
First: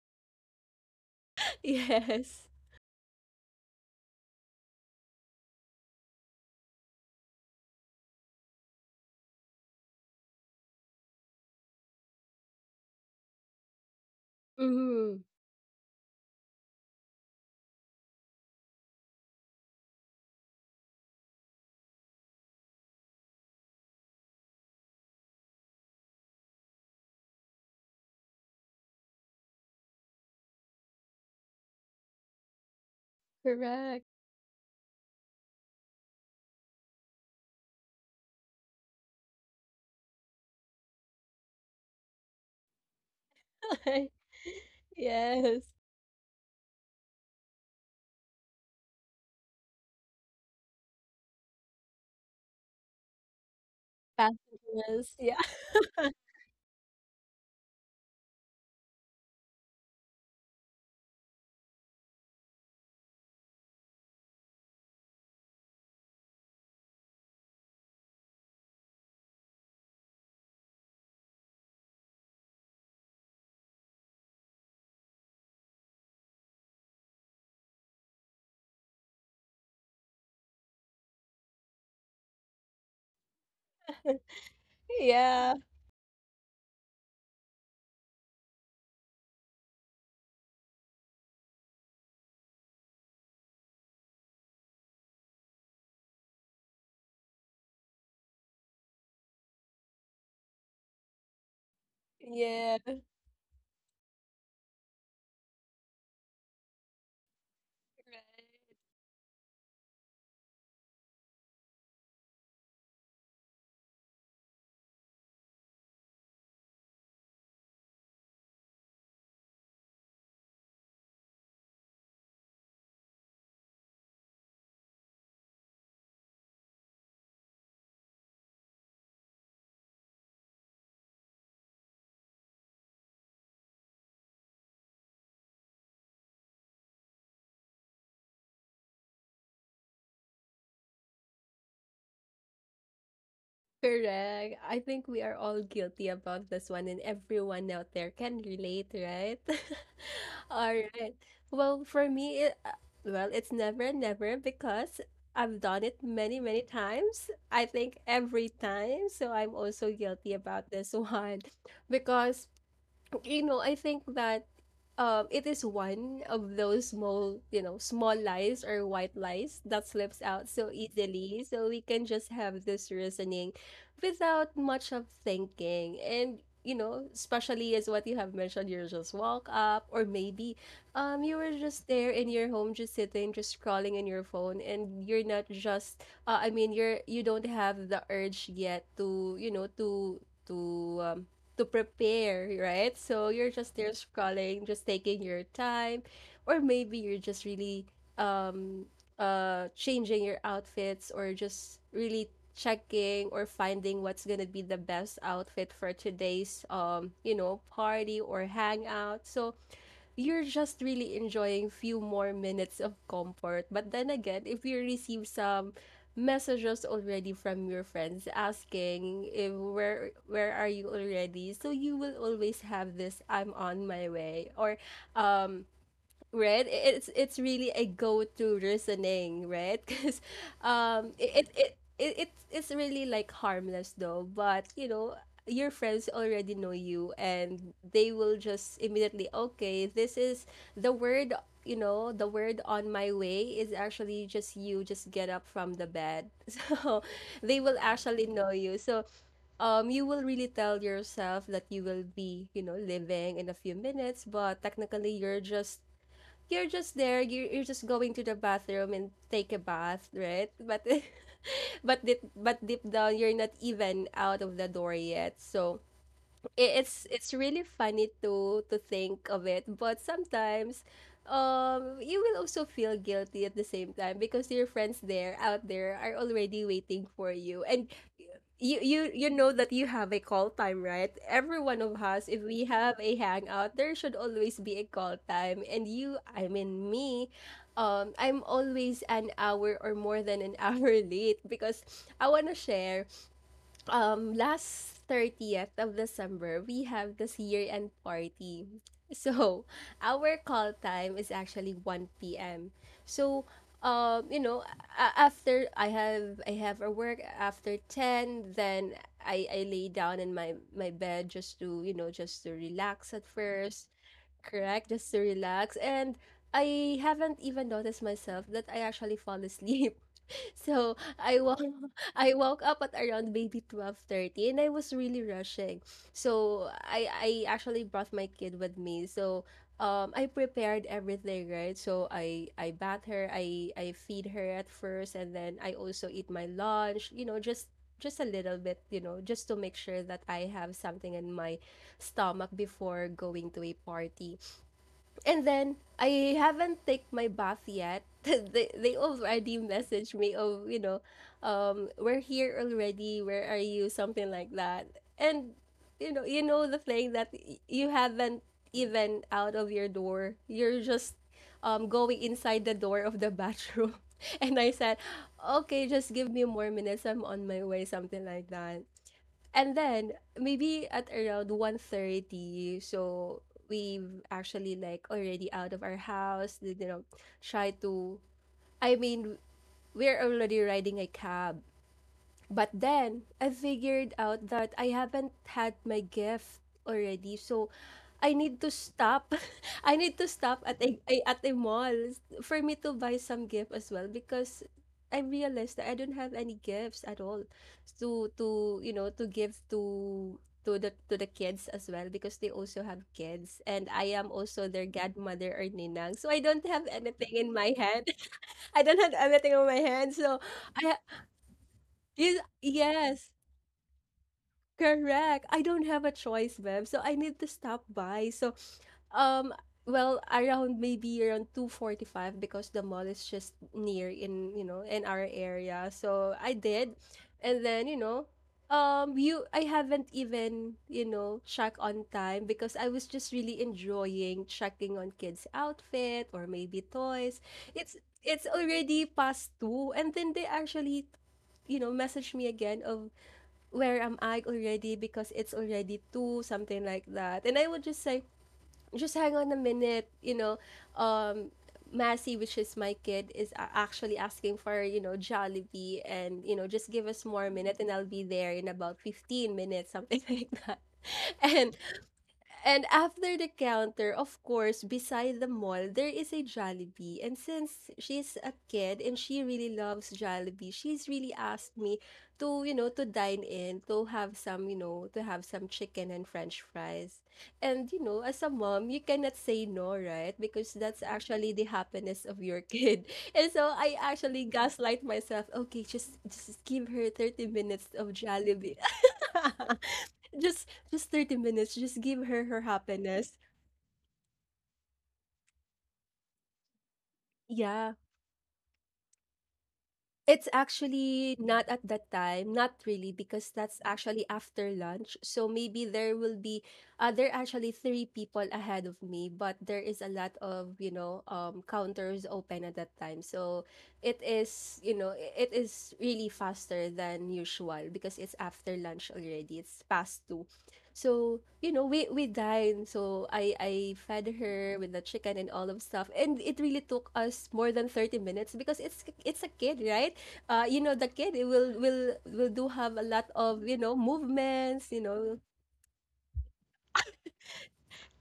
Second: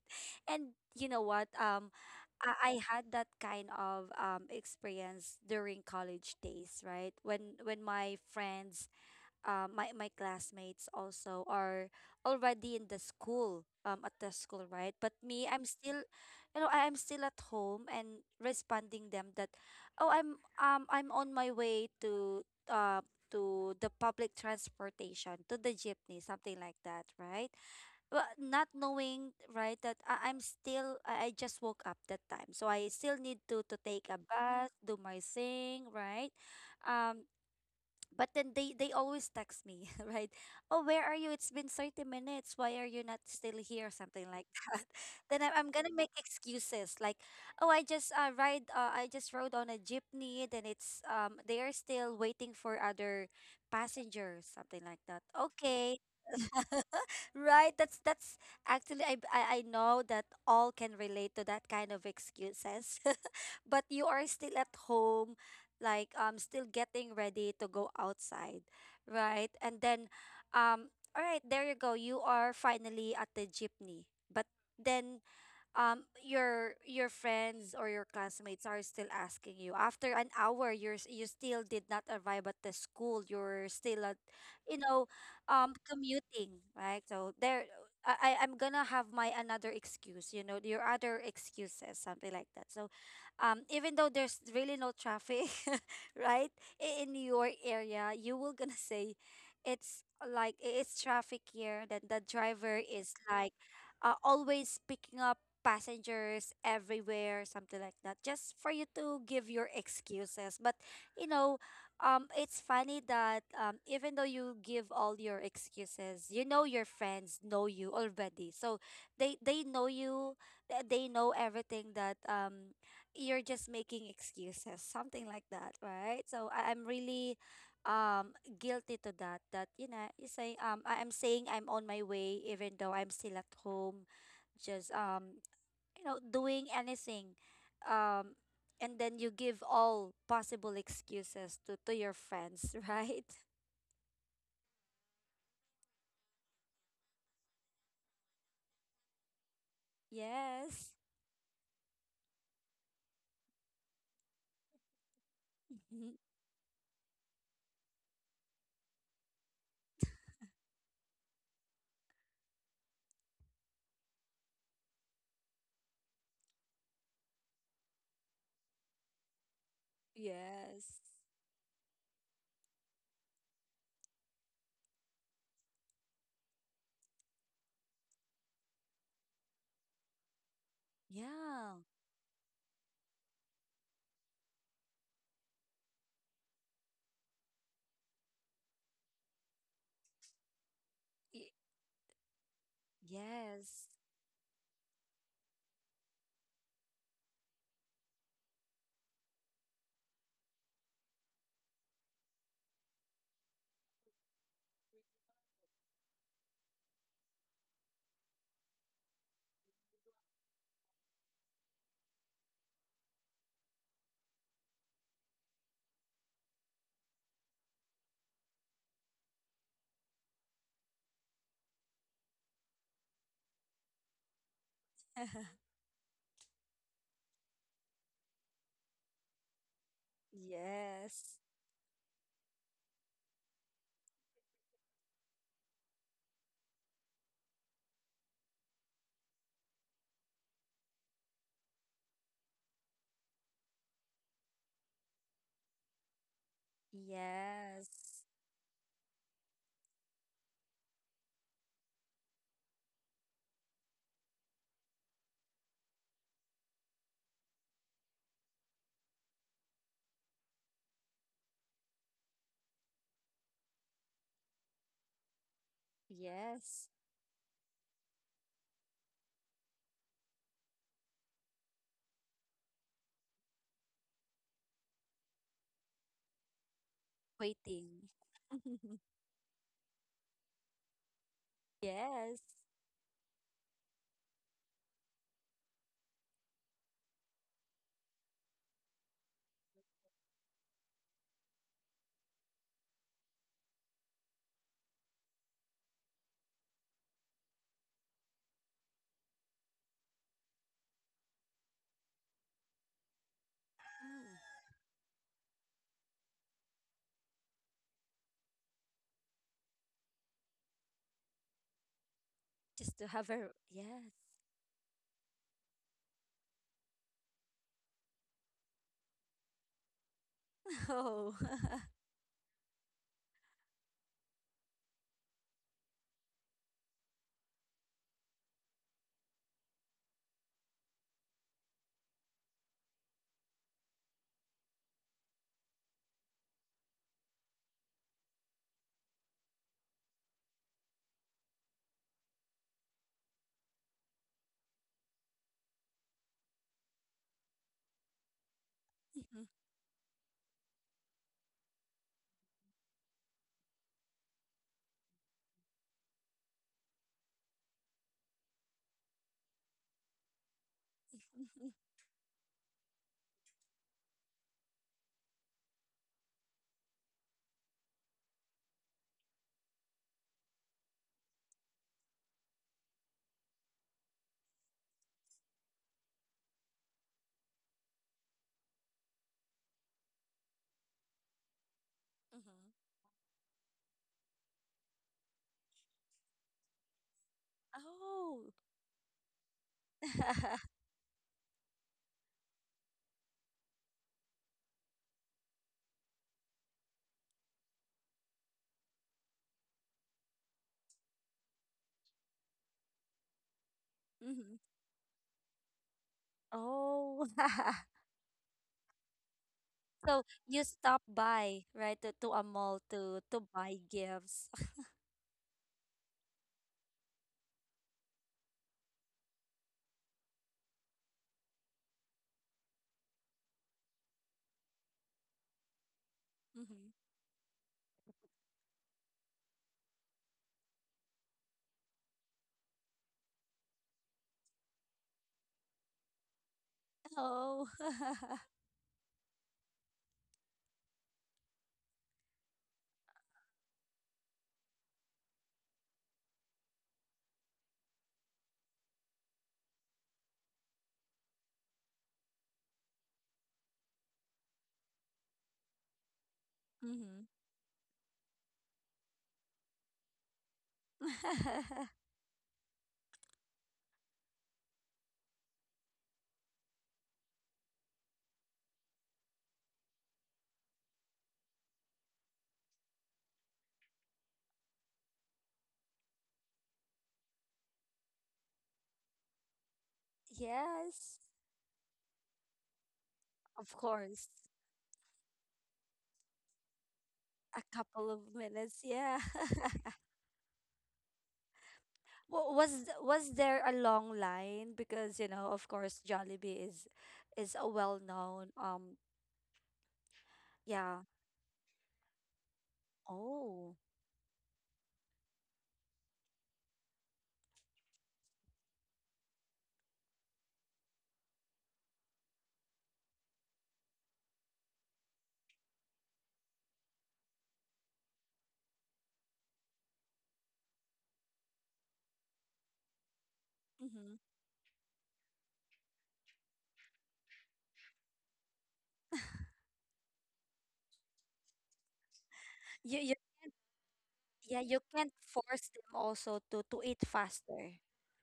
B: and you know what, um
A: Yes.
B: I I had that kind of um experience during college days, right? When when my friends, uh, my my classmates also are already in the school, um at the school, right? But
A: Mm,
B: me, I'm still, you know I am still at home, and responding them that, oh, i'm um i'm on my way to, uh to the public transportation, to the jeepney, something like that, right? But not knowing, right, that I, I'm still I, I just woke up that time, so I still need to to
A: correct.
B: take a bath, do my thing, right? um but then they they always text me, right, oh where are you, it's been thirty minutes, why are you not still here, something like that. Then I,
A: Yes.
B: i'm gonna make excuses like, oh, i just uh, ride uh, i just rode on a jeepney, then it's um they are still waiting for other passengers, something like
A: Passengers,
B: that,
A: yeah.
B: okay? Right, that's, that's actually I, I i know that all can relate to that kind of excuses. But you are still at home, like, um still getting ready to go outside, right? And then, um all right, there you go, you are finally at the jeepney. But then, um your your friends or your classmates are still asking you, after an hour you're s- you still did not arrive at the school, you're still at, you know
A: Yeah,
B: um commuting, right? So there, I I- I'm gonna have my another excuse, you know your other excuses, something like that. So, um even though there's really no traffic, right, i- in your area, you will gonna say, it's like, i- it's traffic here, then the driver
A: yeah.
B: is like, uh, always picking up passengers everywhere, something like that, just for you to give your excuses. But you know, um, it's funny that, um, even though you give all your excuses, you know your friends know you already, so they they know you, th- they know everything that, um you're just making excuses, something like that, right? So I, I'm really um guilty to that, that you know you say, um I- I'm saying, I'm on my way, even though I'm still at home, just, um you know doing anything, um and then you give all possible excuses to to your friends. Right.
A: Correct. I think we are all guilty about this one, and everyone out there can relate, right? All
B: Yes.
A: right. Well, for me, it, uh, well, it's never, never, because I've done it
B: Mhm.
A: many, many times. I think every time. So I'm also guilty about this one, because you know, I think that um, it is one of those small, you know, small lies or white lies that slips out so
B: Yes.
A: easily. So we can just have this reasoning without much of thinking. And, you know, especially as what you have mentioned, you just walk up, or maybe um, you were
B: Yeah.
A: just there in your home, just sitting, just scrolling in your phone, and you're not just, uh, I mean, you're, you don't have the urge yet to, you know, to, to, um,
B: Y-
A: to prepare, right? So you're just
B: yes.
A: there scrolling, just taking your time, or maybe you're just really um uh changing your outfits, or just really checking or finding what's gonna be the best outfit for today's um you know party or hangout. So you're just really enjoying few more minutes of comfort. But then again, if you receive some messages already from your friends asking if where where are you already, so you will always have this I'm on my way, or um right, it's it's really a go-to reasoning, right? Because um
B: Yes,
A: it, it it it it's it's really like harmless though, but you know your friends already know you, and they will just immediately, okay, this is the word, you know, the word on my way is actually just you just get up from the bed. So they will
B: yes,
A: actually know you. So um you will really tell yourself that you will be, you know, living in a few minutes, but technically you're just you're just there, you're, you're just going to the bathroom and take a bath, right? But, but deep, but deep down, you're not even out of the door yet. So i-
B: yes.
A: it's it's really funny to to think of it, but sometimes um you will also feel guilty at the same time, because your friends there out there are already waiting for you, and
B: Waiting.
A: you you you know that you have a call time, right? Every one of us,
B: Yes.
A: if we have a hangout, there should always be a call time. And you, I mean, me, um I'm always an hour or more than an hour late, because I want to share. Um last thirtieth of December, we have this year-end party. So, our call time is actually one p m. So, um,
B: Mm.
A: you know, a- after I have I have a work after ten, then I I lay down in my my bed just to, you know, just to
B: Just to
A: relax at
B: have a,
A: first.
B: yes.
A: Correct, just to relax, and I haven't even noticed myself that I actually fall asleep. So
B: Oh.
A: I woke I woke up at around maybe twelve thirty, and I was really rushing. So I I actually brought my kid with me. So um I prepared everything, right? So I I bath her, I I feed her at first, and then I also eat my lunch, you know, just just a little bit, you know, just to make sure that I have something in my stomach before going to a party. And then I haven't take my bath yet. they they
B: Mhm.
A: already messaged me of, you know, um, we're here already. Where are you? Something like that. And you know, you know the thing that y- you haven't even out of your door. You're just um going inside the door of the bathroom. And I said, okay, just give me more minutes. I'm on my way. Something like that. And then maybe at around one thirty, so we've actually like already out of our house, like, you know, try to I mean, we're already riding a cab.
B: Mhm.
A: But then I figured out that I haven't had my gift already. So I
B: Oh.
A: need to stop. I need to stop at a a at a mall for me to buy some gift as well, because I realized that I don't have any gifts at all to to, you know, to give to to the to the kids as well, because they also have kids, and I am also their godmother or ninang. So I don't have
B: Oh.
A: anything in my hand. I don't have anything on my hand.
B: So
A: So
B: you
A: I
B: stop by, right, to, to a
A: yes,
B: mall to
A: yes.
B: to buy gifts.
A: Correct. I don't have a choice, Bev. So I need to stop by. So, um, well, around maybe around two forty-five, because the mall is just near in, you know, in our area. So I
B: hmm
A: did. And then, you know, um you I haven't even, you know, check on time, because I was just really enjoying checking on kids' outfit or maybe toys.
B: Oh.
A: It's it's already past two, and then they actually you know message me again of where am I already, because it's already two, something like that. And I would just say, just hang on a minute, you know. Um, Massey, which is my kid, is a- actually asking for, you know, Jollibee, and, you know, just give
B: hmm
A: us more minute, and I'll be there in about fifteen minutes, something like that. And and after the counter, of course, beside the mall, there is a Jollibee. And since she's a kid and she really loves Jollibee, she's really asked me to, you know, to dine in, to have some, you know, to have some chicken and french fries. And, you know, as a mom, you cannot say no, right? Because that's
B: Yes,
A: actually the happiness of your kid. And so
B: of
A: I
B: course.
A: actually gaslight myself, okay, just just give her thirty
B: A
A: minutes of
B: couple of
A: Jollibee.
B: minutes, yeah.
A: Just just thirty minutes, just give her
B: Wa-
A: her
B: Was th- was
A: happiness.
B: there a long line? Because, you know, of course, Jollibee is is a
A: Yeah.
B: well-known um
A: It's
B: yeah.
A: actually not at that time, not really, because
B: Oh.
A: that's actually after lunch. So maybe there will be, uh, there are actually three people ahead of me, but there is a lot of, you know, um, counters open at that time. So it is, you know, i- it is really faster than usual, because it's after lunch already. It's past two. So, you know, we, we dined. So I, I
B: Mm-hmm.
A: fed her with the chicken and all of stuff. And it really took us more than thirty minutes, because it's it's a kid, right? Uh, you know, the kid, it will will will do have
B: You
A: a
B: you
A: lot
B: can't,
A: of you know
B: yeah, you
A: movements. You
B: can't
A: know,
B: force them also to to eat faster,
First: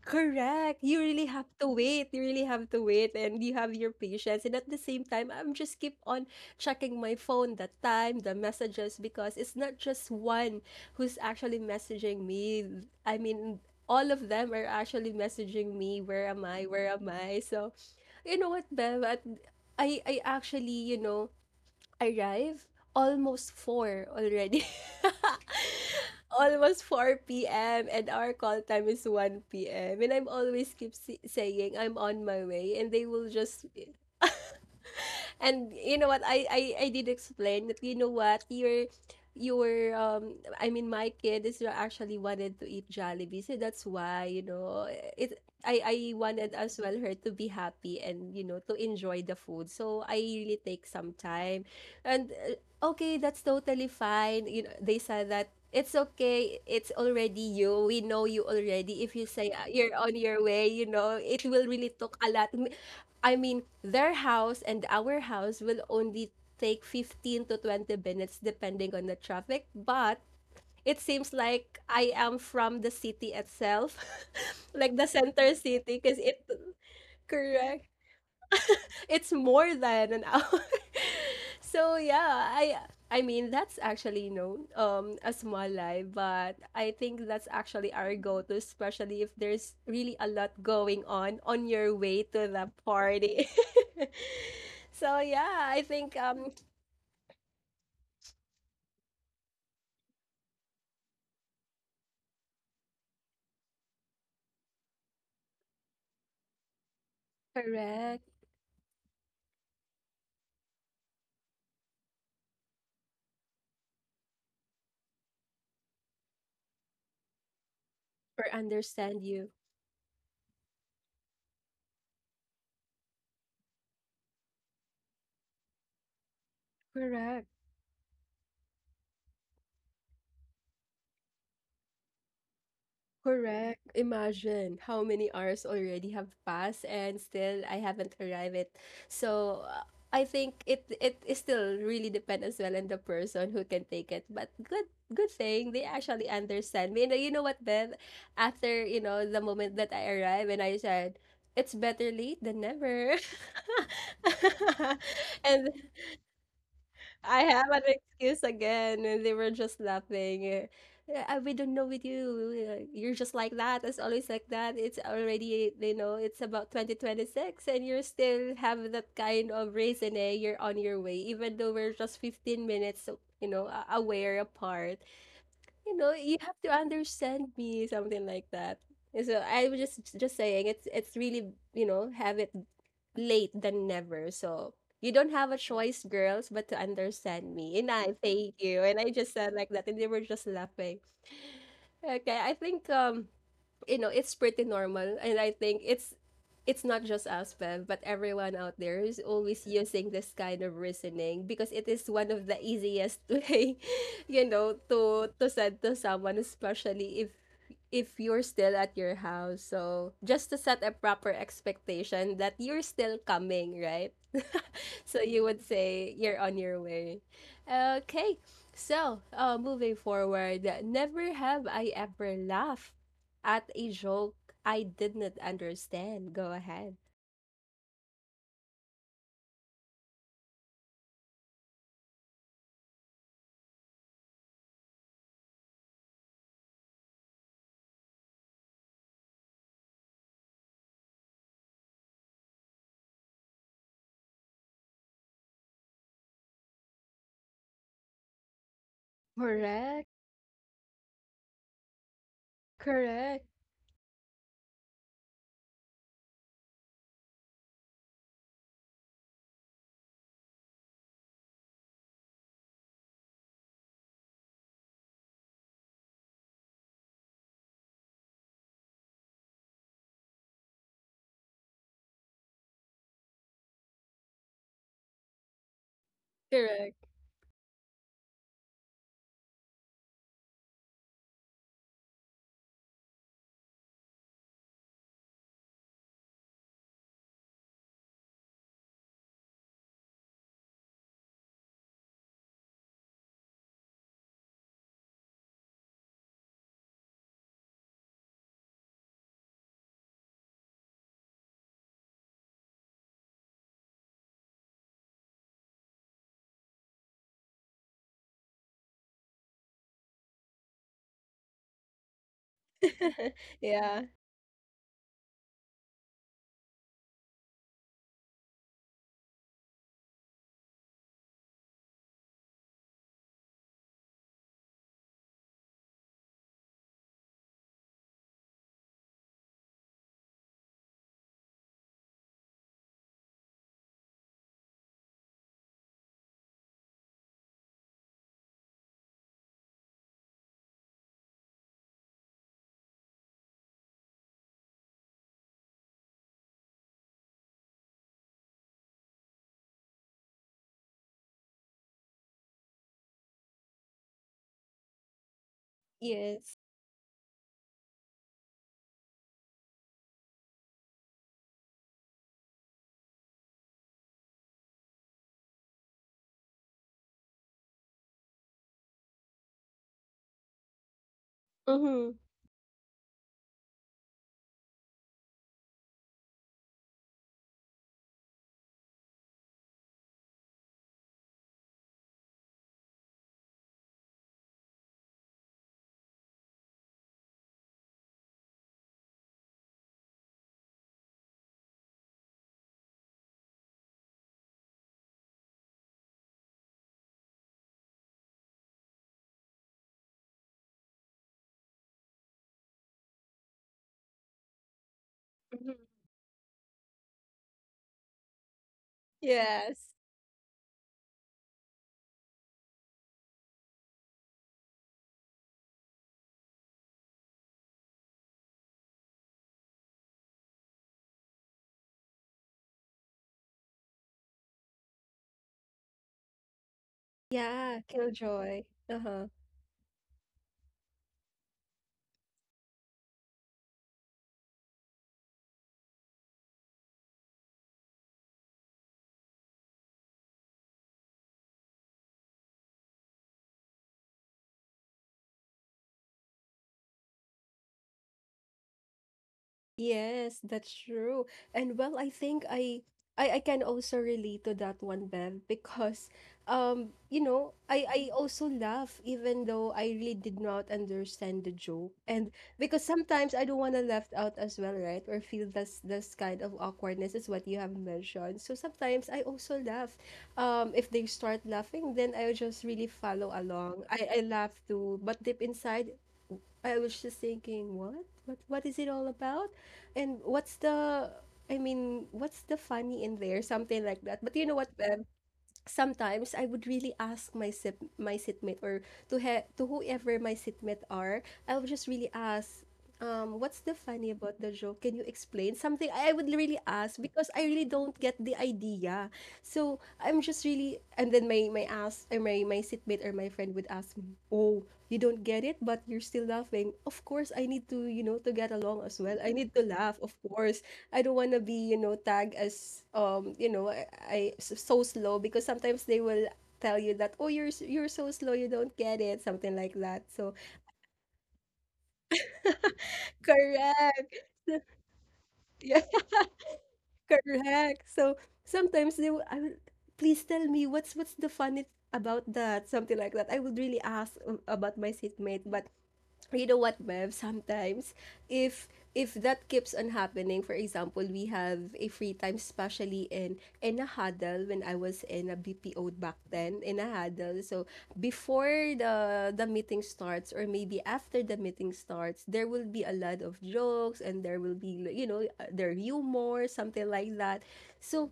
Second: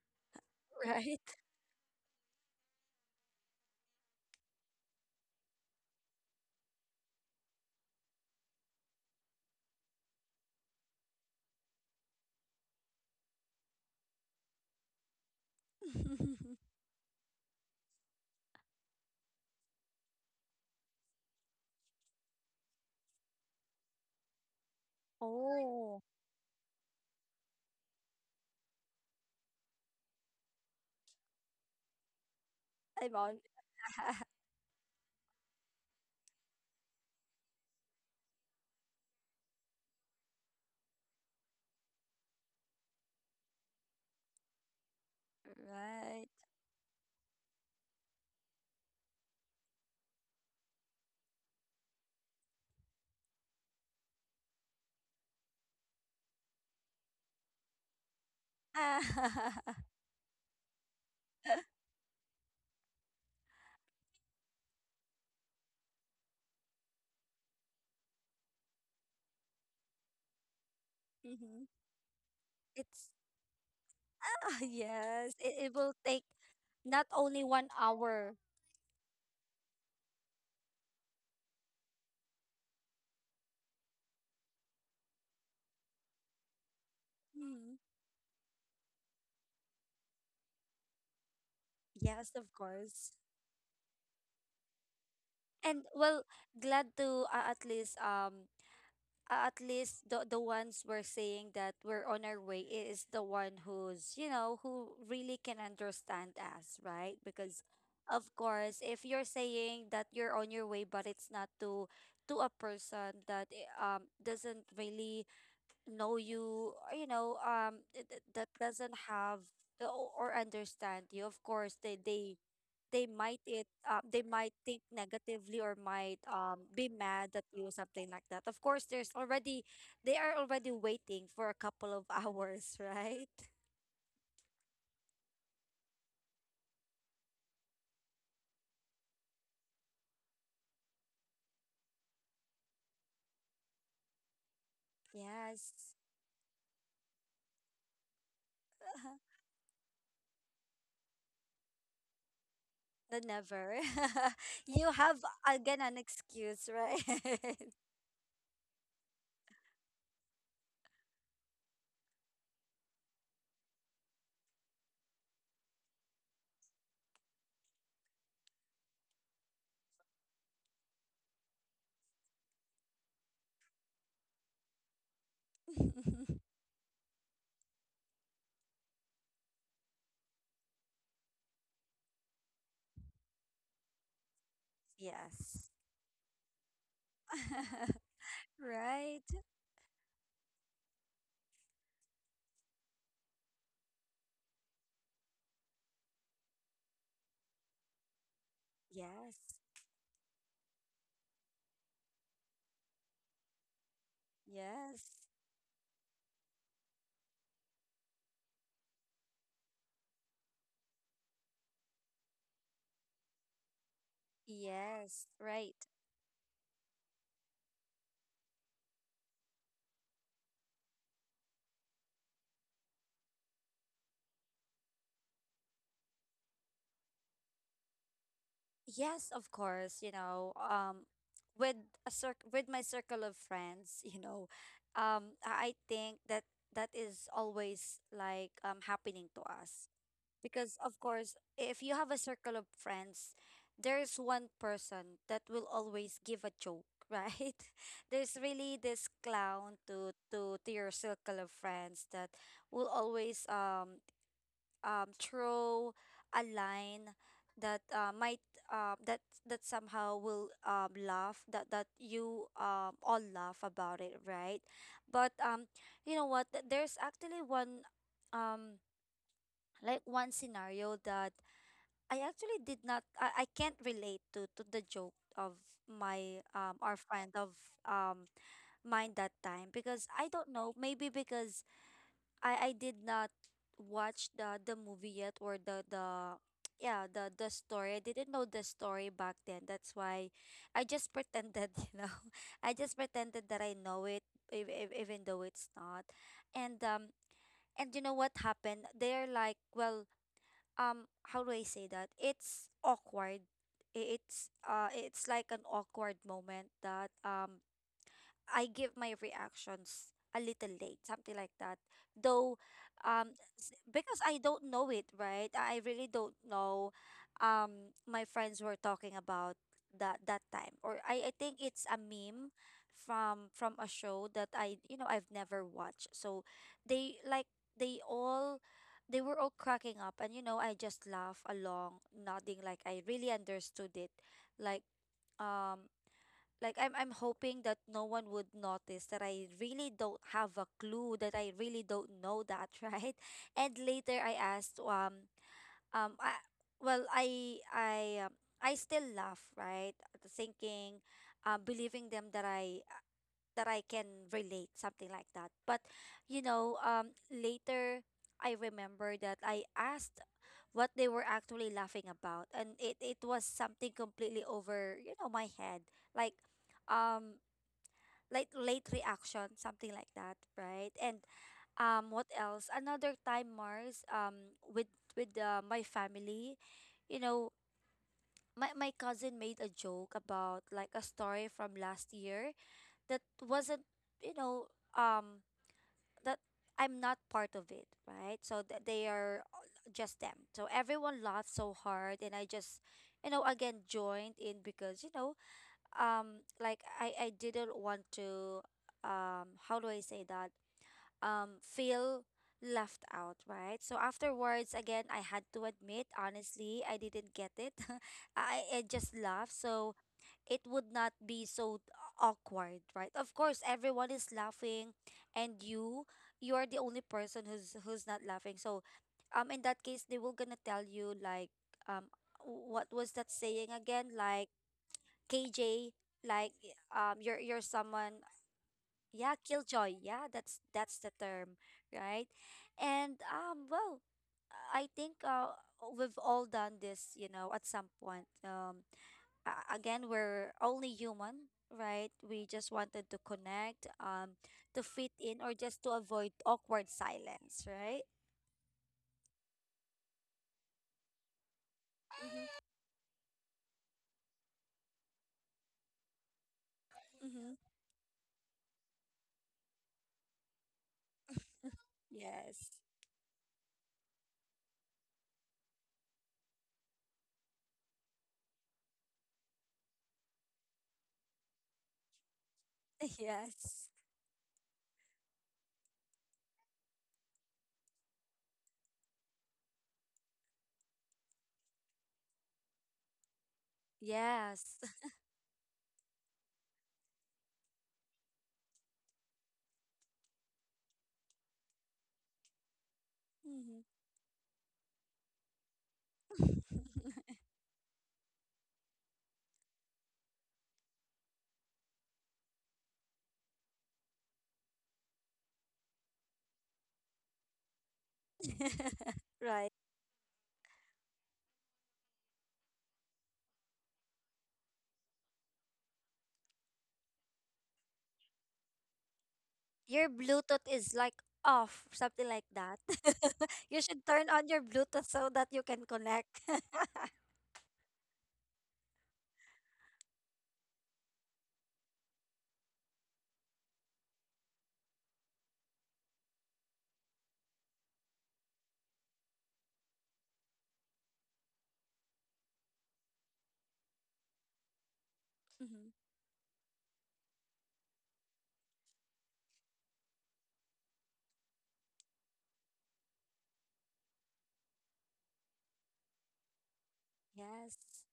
A: correct. You
B: right?
A: really have to wait. You really have to wait, and you have your patience. And at the same time, I'm just keep on checking my phone, the time, the messages, because it's not just one who's actually messaging me. I mean. All of them are actually messaging me. Where am I? Where am I? So, you know what, Bev? At I I actually, you know, arrive almost four already.
B: Oh,
A: Almost four p m, and our call time is one p m. And I'm always keep si- saying I'm on my way, and they
B: I
A: will
B: want.
A: just And you know what? I I I did explain that, you know what, your your um I mean my kid is actually wanted to eat Jollibee, so that's why, you know, it. I I
B: Right.
A: wanted as well her to be happy and, you know, to enjoy the food. So I really take some time, and uh, okay, that's totally fine. You know, they said that. It's okay. It's already you. We know you already. If you say uh,
B: Ah,
A: you're on your way, you know, it will really took a lot. M- I mean, their house and our house will only take fifteen to twenty minutes depending on the traffic, but it seems
B: Mhm.
A: like I am from the
B: It's
A: city itself,
B: ah,
A: like the
B: yes,
A: center
B: it, it will
A: city, because
B: take
A: it
B: not only one
A: correct
B: hour.
A: it's more than an hour. So yeah, I I mean that's actually, you know um a small lie, but I think that's
B: Mhm.
A: actually our go-to, especially if there's really a lot going on on your way
B: Yes,
A: to
B: of
A: the
B: course.
A: party. So yeah, I
B: And
A: think
B: well,
A: um
B: glad to uh, at least um uh, at least the the ones we're saying that we're on our way is the one who's, you know, who really can understand us, right? Because of
A: Correct
B: course, if you're saying that you're on your way but it's not to to a person that eh, um doesn't really know you or, you know, um th- th-
A: or
B: that doesn't
A: understand
B: have
A: you.
B: o- or understand you, of course they they they might it uh, they might think negatively or might um, be mad at
A: Correct.
B: you, something like that. Of course, there's already they are already waiting for a couple of hours, right?
A: Correct. Imagine how many hours already have passed, and still I haven't arrived it. So uh, I think it it is still really depend as well on the person who can take it. But good good
B: Yes.
A: thing they actually understand me. And uh, you know what, Beth? After, you know, the moment that I arrived and I said, it's better late than
B: the
A: never.
B: never. you have
A: And
B: again an excuse,
A: I
B: right?
A: have an excuse again, and they were just laughing. Eh, "Yeah, uh, we don't know with you. uh, You're just like that. It's always like that. It's already, you know, it's about twenty twenty-six, and you're still have that kind of reasoning. You're on your way, even though we're just fifteen minutes, uh, you know, a- aware apart. You know, you have to understand me," something like that. And so I was just just saying, it's it's really, you know, have it late than never. So you don't have a
B: yes.
A: choice, girls, but to understand me. And I thank you. And I
B: right.
A: just said like that, and they were just laughing. Okay, I think um you know it's pretty normal, and I think it's it's not just aspel, but everyone out there is
B: Yes,
A: always using this kind of reasoning because it is one of the easiest way, you know,
B: yes,
A: to to send to someone, especially if if you're still at your house, so just to set a proper expectation that you're still coming, right? So
B: yes.
A: you would
B: Right.
A: say you're on your way. Okay, so, uh, moving forward, never have I ever laughed at a joke I did not understand. Go ahead.
B: Yes, of course, you know, um with a cir- with my circle of friends, you know, um I I think that that is always like um happening to us because of course, if you have a circle of friends, there's one person that will always give a joke, right? There's really this clown
A: Correct.
B: to to to your circle of friends that will
A: Correct.
B: always um um throw a line that uh, might uh, that that somehow will, um, laugh that that you, um, all laugh about, it right? But um you know what, th- there's actually one, um like one scenario that I actually did not I, I can't relate to to the joke of my um
A: Correct.
B: our friend of um mine that time, because I don't know, maybe because I I did not watch the the movie yet, or the the yeah the the story. I didn't know the story back then. That's why I just pretended, you know. I just pretended that I know it, ev- ev- even though it's not. And um and you know what happened? They're like, well, um, how do I say that? It's awkward. I- It's uh, it's like an awkward moment that um I give my reactions a little late, something like that. Though, um, s-
A: Yeah.
B: because I don't know it, right? I I really don't know. Um, my friends were talking about that that time, or I, I think it's a meme from from a show that I, you know, I've never watched. So they like they all they were all cracking up, and you know, I just laugh along, nodding like I really understood it, like um like I'm I'm hoping that no one would notice that I really don't have a clue, that I really don't know that, right? And later I asked um um I, well I I um, I still laugh, right? Thinking, uh, believing them that I that I can relate, something like that. But you
A: Yes.
B: know, um later I remember that I asked what they were actually laughing about, and it it was something completely over, you know, my head, like, um late late reaction, something like that, right? And um
A: Mm-hmm.
B: what else, another time, mars, um with with uh, my family, you know, my, my cousin made a joke about like a story from last year that wasn't, you know, um that I'm not part of, it right? So that they are just them. So everyone laughed so hard and I just, you know, again joined in because, you know, um like I I didn't want to, um how do I say that, um feel left out, right? So afterwards, again, I had to
A: Mhm.
B: admit honestly I didn't get it. I, I just laughed
A: Yes.
B: so it would not be so awkward, right? Of course everyone is laughing and you you are the only person who's who's not laughing. So um in that case they will gonna tell you, like, um what was that saying again, like, K J, like, um you're you're
A: Yeah.
B: someone,
A: Killjoy. Uh huh.
B: yeah, killjoy. Yeah, that's that's the term, right? And um well, I think uh we've all done this, you know, at some point. Um a- again, we're only human, right? We just wanted to connect, um to fit in or just to avoid awkward silence, right?
A: Yes, that's true. And well, I think
B: Mhm.
A: I I I can also relate to that one, Bev, because um, you know,
B: Mhm.
A: I I also laugh even though I really did not understand the joke. And
B: Yes.
A: because sometimes I don't wanna to left out as well, right? Or feel this this kind of awkwardness is what you have mentioned. So sometimes I also laugh. Um, if they start laughing, then I will just really follow along.
B: Yes.
A: I I laugh too, but deep inside I was just thinking, what? What what is it all about? And what's the I mean, what's the funny in there? Something like that. But you know what,
B: Yes.
A: Bev? Sometimes I would really ask my sip, my sitmate, or to he, to whoever my sitmate are, I would just really ask, um, what's the
B: Mhm.
A: funny about the joke? Can you explain something? I would really ask because I really don't get the idea. So I'm just really, and then my my ask or my my sitmate or my friend would ask me, oh, you don't get it, but you're still laughing. Of course, I need to, you know, to get along as well. I need to
B: right.
A: laugh, of course. I don't want to be, you know, tagged as um, you know, I, I s- so slow, because sometimes they will tell you that, "Oh, you're s- you're so slow, you don't get it," something like that.
B: Your
A: So,
B: Bluetooth is like off, something like that. you should
A: correct.
B: turn on your
A: So-
B: Bluetooth so that you
A: Yeah,
B: can connect.
A: correct. So, sometimes they will, I will, please tell me what's what's the funny about that, something like that. I would really ask um, about my seatmate, but you know what, Bev, sometimes if if that keeps on happening, for example, we have a free time, especially in in a huddle, when I was in a
B: Mhm.
A: B P O back then, in a huddle. So before the the meeting starts, or maybe after the meeting starts, there will be a lot of jokes, and there will be, you know, uh, their humor, something like that.
B: Yes,
A: So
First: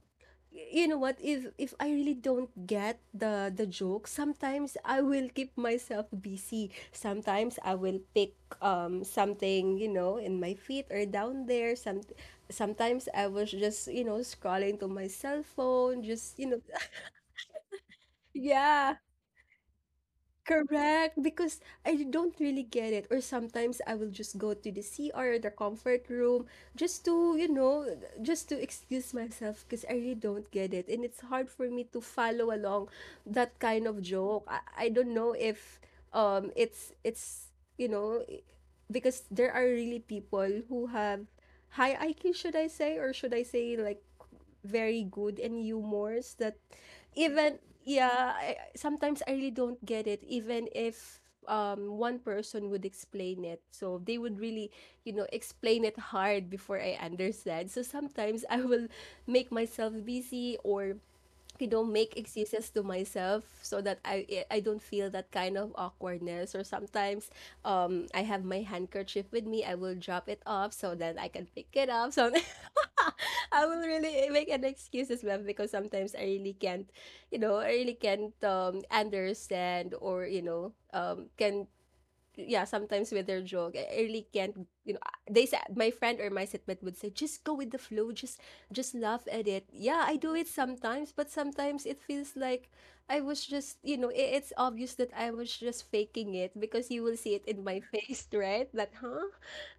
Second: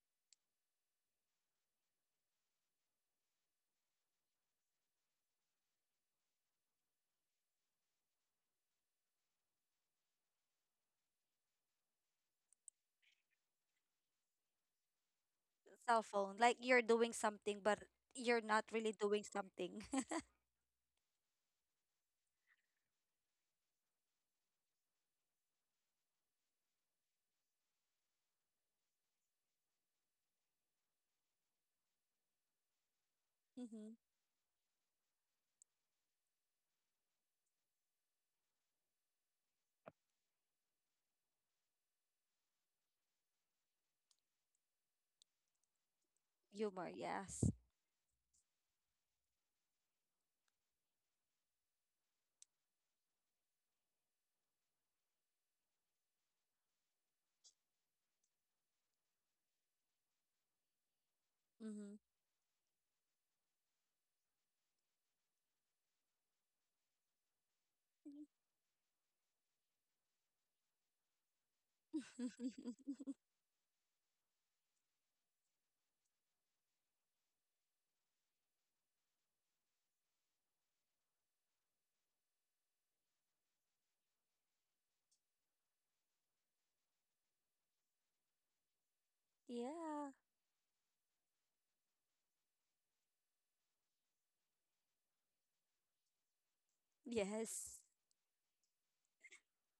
A: you know what, if if I really don't get the the joke, sometimes I will keep myself busy, sometimes I will pick um something, you know, in my feet or down there. Some sometimes I was just, you know, scrolling to my cell
B: cell
A: phone,
B: phone.
A: just, you
B: Like
A: know,
B: you're doing something, but you're not really
A: yeah.
B: doing something.
A: Correct, because I don't really get it. Or sometimes I will just go to the C R or the comfort room, just to, you know, just to excuse myself because I really don't get it. And it's hard for me to follow along that kind
B: hmm
A: of joke. I, I don't know if um it's it's you know i- because there are really people who have high I Q, should I say, or should I say like very good and humors that
B: Humor, yes.
A: even yeah I, I- sometimes I really don't get it, even if um one person would explain it. So they would really, you know, explain it hard before I understand. So sometimes I will make myself busy, or you know,
B: hmm
A: make excuses to myself so that i i I don't feel that kind of awkwardness, or sometimes, um I have my handkerchief with me, I will drop it off so that I can pick it up, so I will really make an excuse as well, because sometimes I really can't, you know, I really can't um, understand, or you know um, can yeah, sometimes with their joke, I I really can't, you know, they said, my friend or my sitmate would say, just go with the flow, just, just laugh at it. Yeah,
B: yeah.
A: I do it sometimes, but sometimes it feels like I was just, you know, i- it's obvious that I was just faking it because you will see it in my
B: Yes.
A: face, right? That, huh?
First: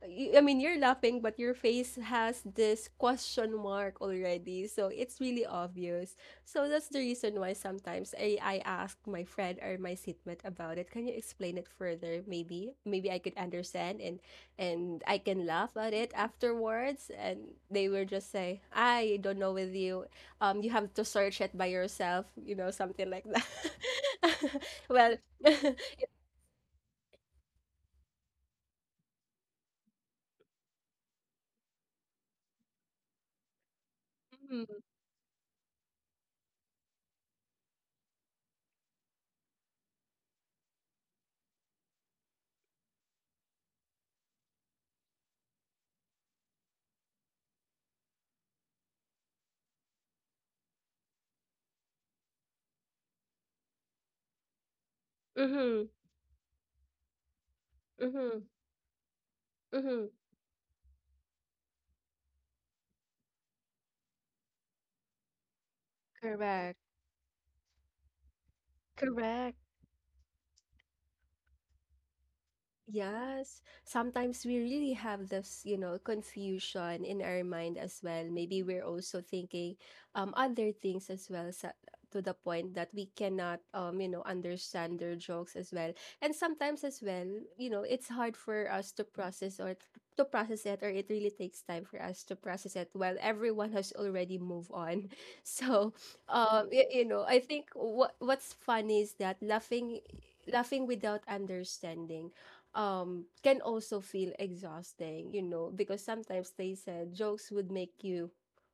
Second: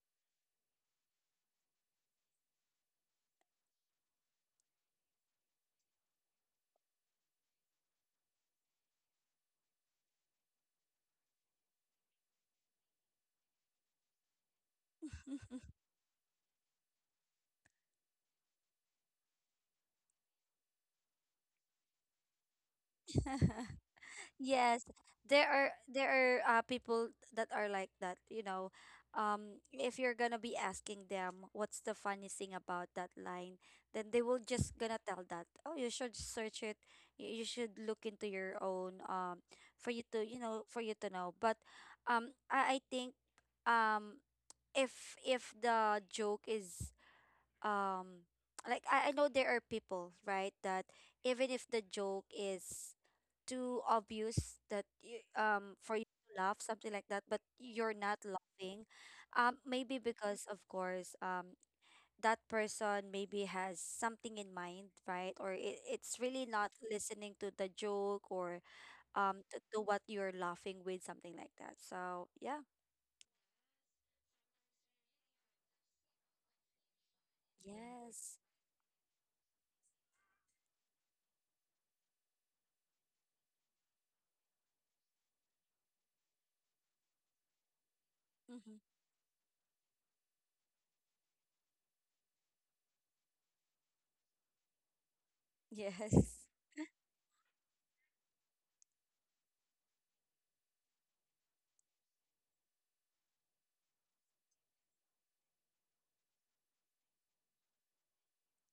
A: You- I mean, you're laughing, but your face has this question mark already. So it's really obvious. So that's the reason why sometimes I, I ask my friend or my seatmate about it. Can you explain it further? Maybe maybe I could understand, and and I can laugh at it afterwards. And they will just say, I don't know with you. Um, you have to search it by yourself. You know, something like that.
B: Yes,
A: Well,
B: there are
A: mm-hmm,
B: there are uh, people that are like that, you know. Um, if you're gonna be asking them what's the funniest thing about that line, then they will just gonna tell that, oh, you should search it. You, you should look into your own, um for you to, you know, for you to know. But um I, I think um if if the joke is um like I, I know there are people, right, that even if the joke is too obvious that you, um
A: mm-hmm,
B: for you to laugh, something like that, but you're not
A: mm-hmm,
B: laughing, um maybe
A: mm-hmm.
B: because of course, um that person maybe has something in mind, right? Or it, it's really not
A: Correct.
B: listening to the joke, or um
A: Correct.
B: to, to what you're laughing with, something like that, so yeah.
A: Yes, sometimes we really have this, you know, confusion in our mind as well.
B: Yes,
A: Maybe we're also thinking um other things as well, sa to the point that we cannot, um you know, understand their jokes as well. And sometimes as well, you know, it's hard for
B: mm-hmm.
A: us to process, or t- to process it, or it really takes time for us to process it, while everyone has already moved on. So,
B: yes,
A: um y- you know, I think what what's funny is that laughing laughing without understanding um can also feel exhausting, you know, because sometimes they said jokes would make you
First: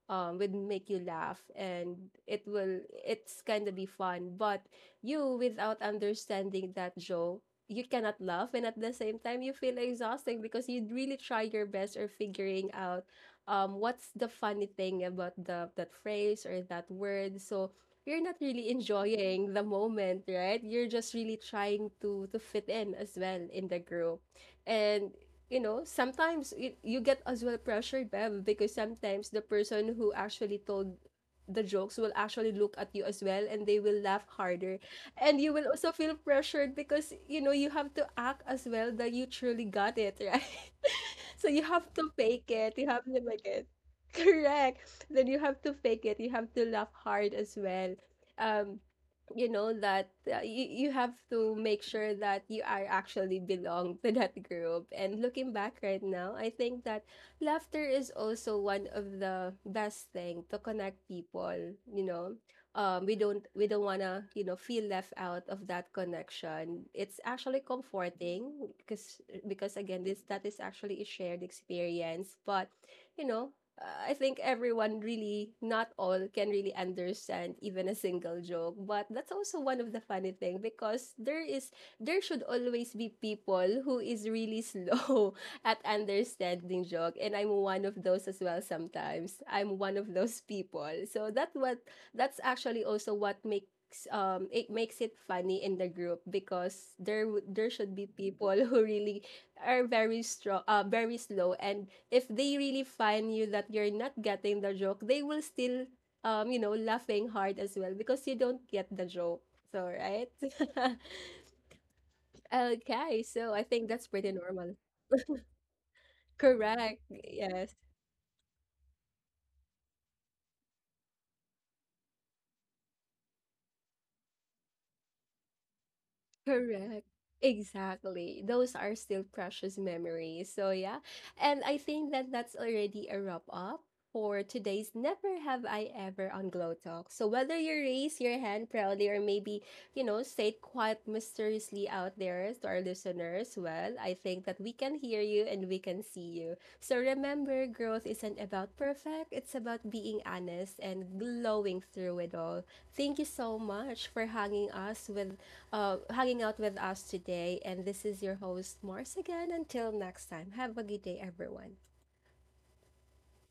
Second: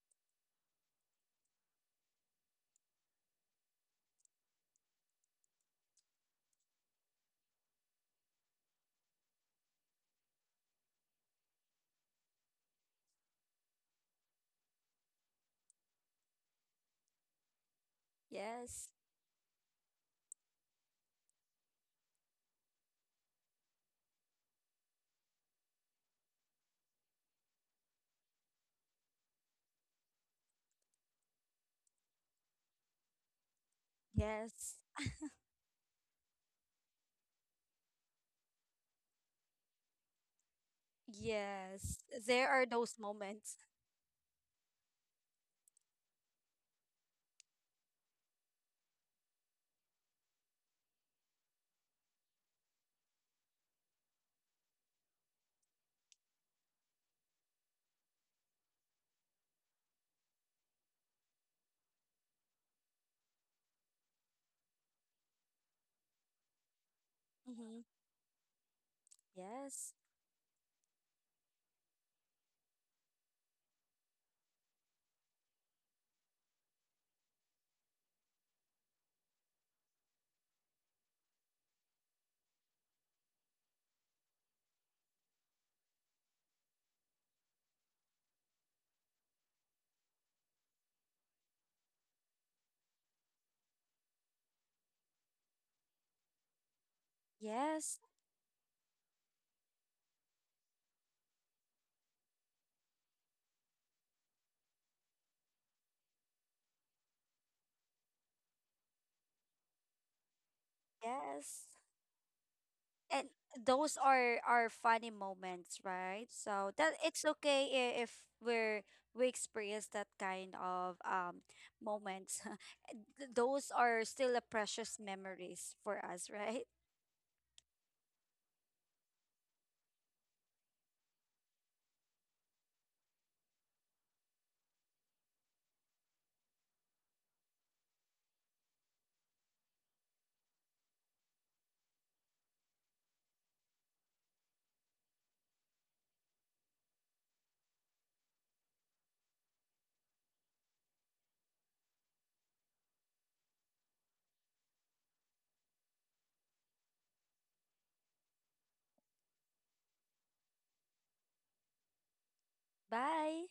A: um would make you laugh, and it will it's kind of be fun, but you without understanding that joke, you cannot laugh, and at the same time you feel exhausting because you really try your best or figuring out um what's the funny thing about the that phrase or that word. So you're not really
B: yes,
A: enjoying the moment, right? You're just really trying to to fit in as well in the group. And you know, sometimes you, you get as well pressured, Bev, because sometimes the person who actually told the jokes will actually look at you as well, and they will laugh
B: yes.
A: harder. And you will also feel pressured, because you know you have to act as well that you truly got it, right? So you have
B: Yes,
A: to fake
B: there are
A: it. You
B: those
A: have to make
B: moments.
A: it. Correct. Then you have to fake it. You have to laugh hard as well. Um, you know that uh, you, you have to make sure that you are actually belong to that group. And looking back right now, I think that laughter is also one of the best thing to connect people, you know, um we don't we don't want to, you know, feel left out of that connection. It's actually
B: Hmm
A: comforting, because because
B: Yes,
A: again, this that is actually a shared experience. But you know, uh, I think everyone really, not all, can really understand even a single joke. But that's also one of the funny thing, because there is there should always be people who is really slow at understanding joke, and I'm one of those as well. Sometimes I'm one of those people. So that what that's actually also what makes um it makes it funny in the group, because there w- there should
B: yes,
A: be people who really are very strong, uh, very slow, and if they really find you that you're not getting the joke, they will still, um, you know, laughing hard as well because you don't get the joke. So right,
B: yes.
A: okay.
B: And
A: So I think
B: those
A: that's pretty
B: are are
A: normal.
B: funny moments, right? So that
A: Correct.
B: it's okay
A: Yes.
B: i- if we're, we experience that kind of, um moments. Th- Those are still a precious memories for us, right?
A: Correct. Exactly. Those are still precious memories. So, yeah. And I think that that's already a wrap up for today's Never Have I Ever on Glow Talk. So, whether you raise your hand proudly or maybe, you know, say it quite mysteriously out there to our listeners, well, I think that we can hear you and we can see you. So, remember, growth isn't about perfect, it's about being honest and glowing through it all. Thank you so much for hanging us with uh, hanging out with us today. And this is your host, Mars, again. Until next time, have a good day, everyone.
B: Bye.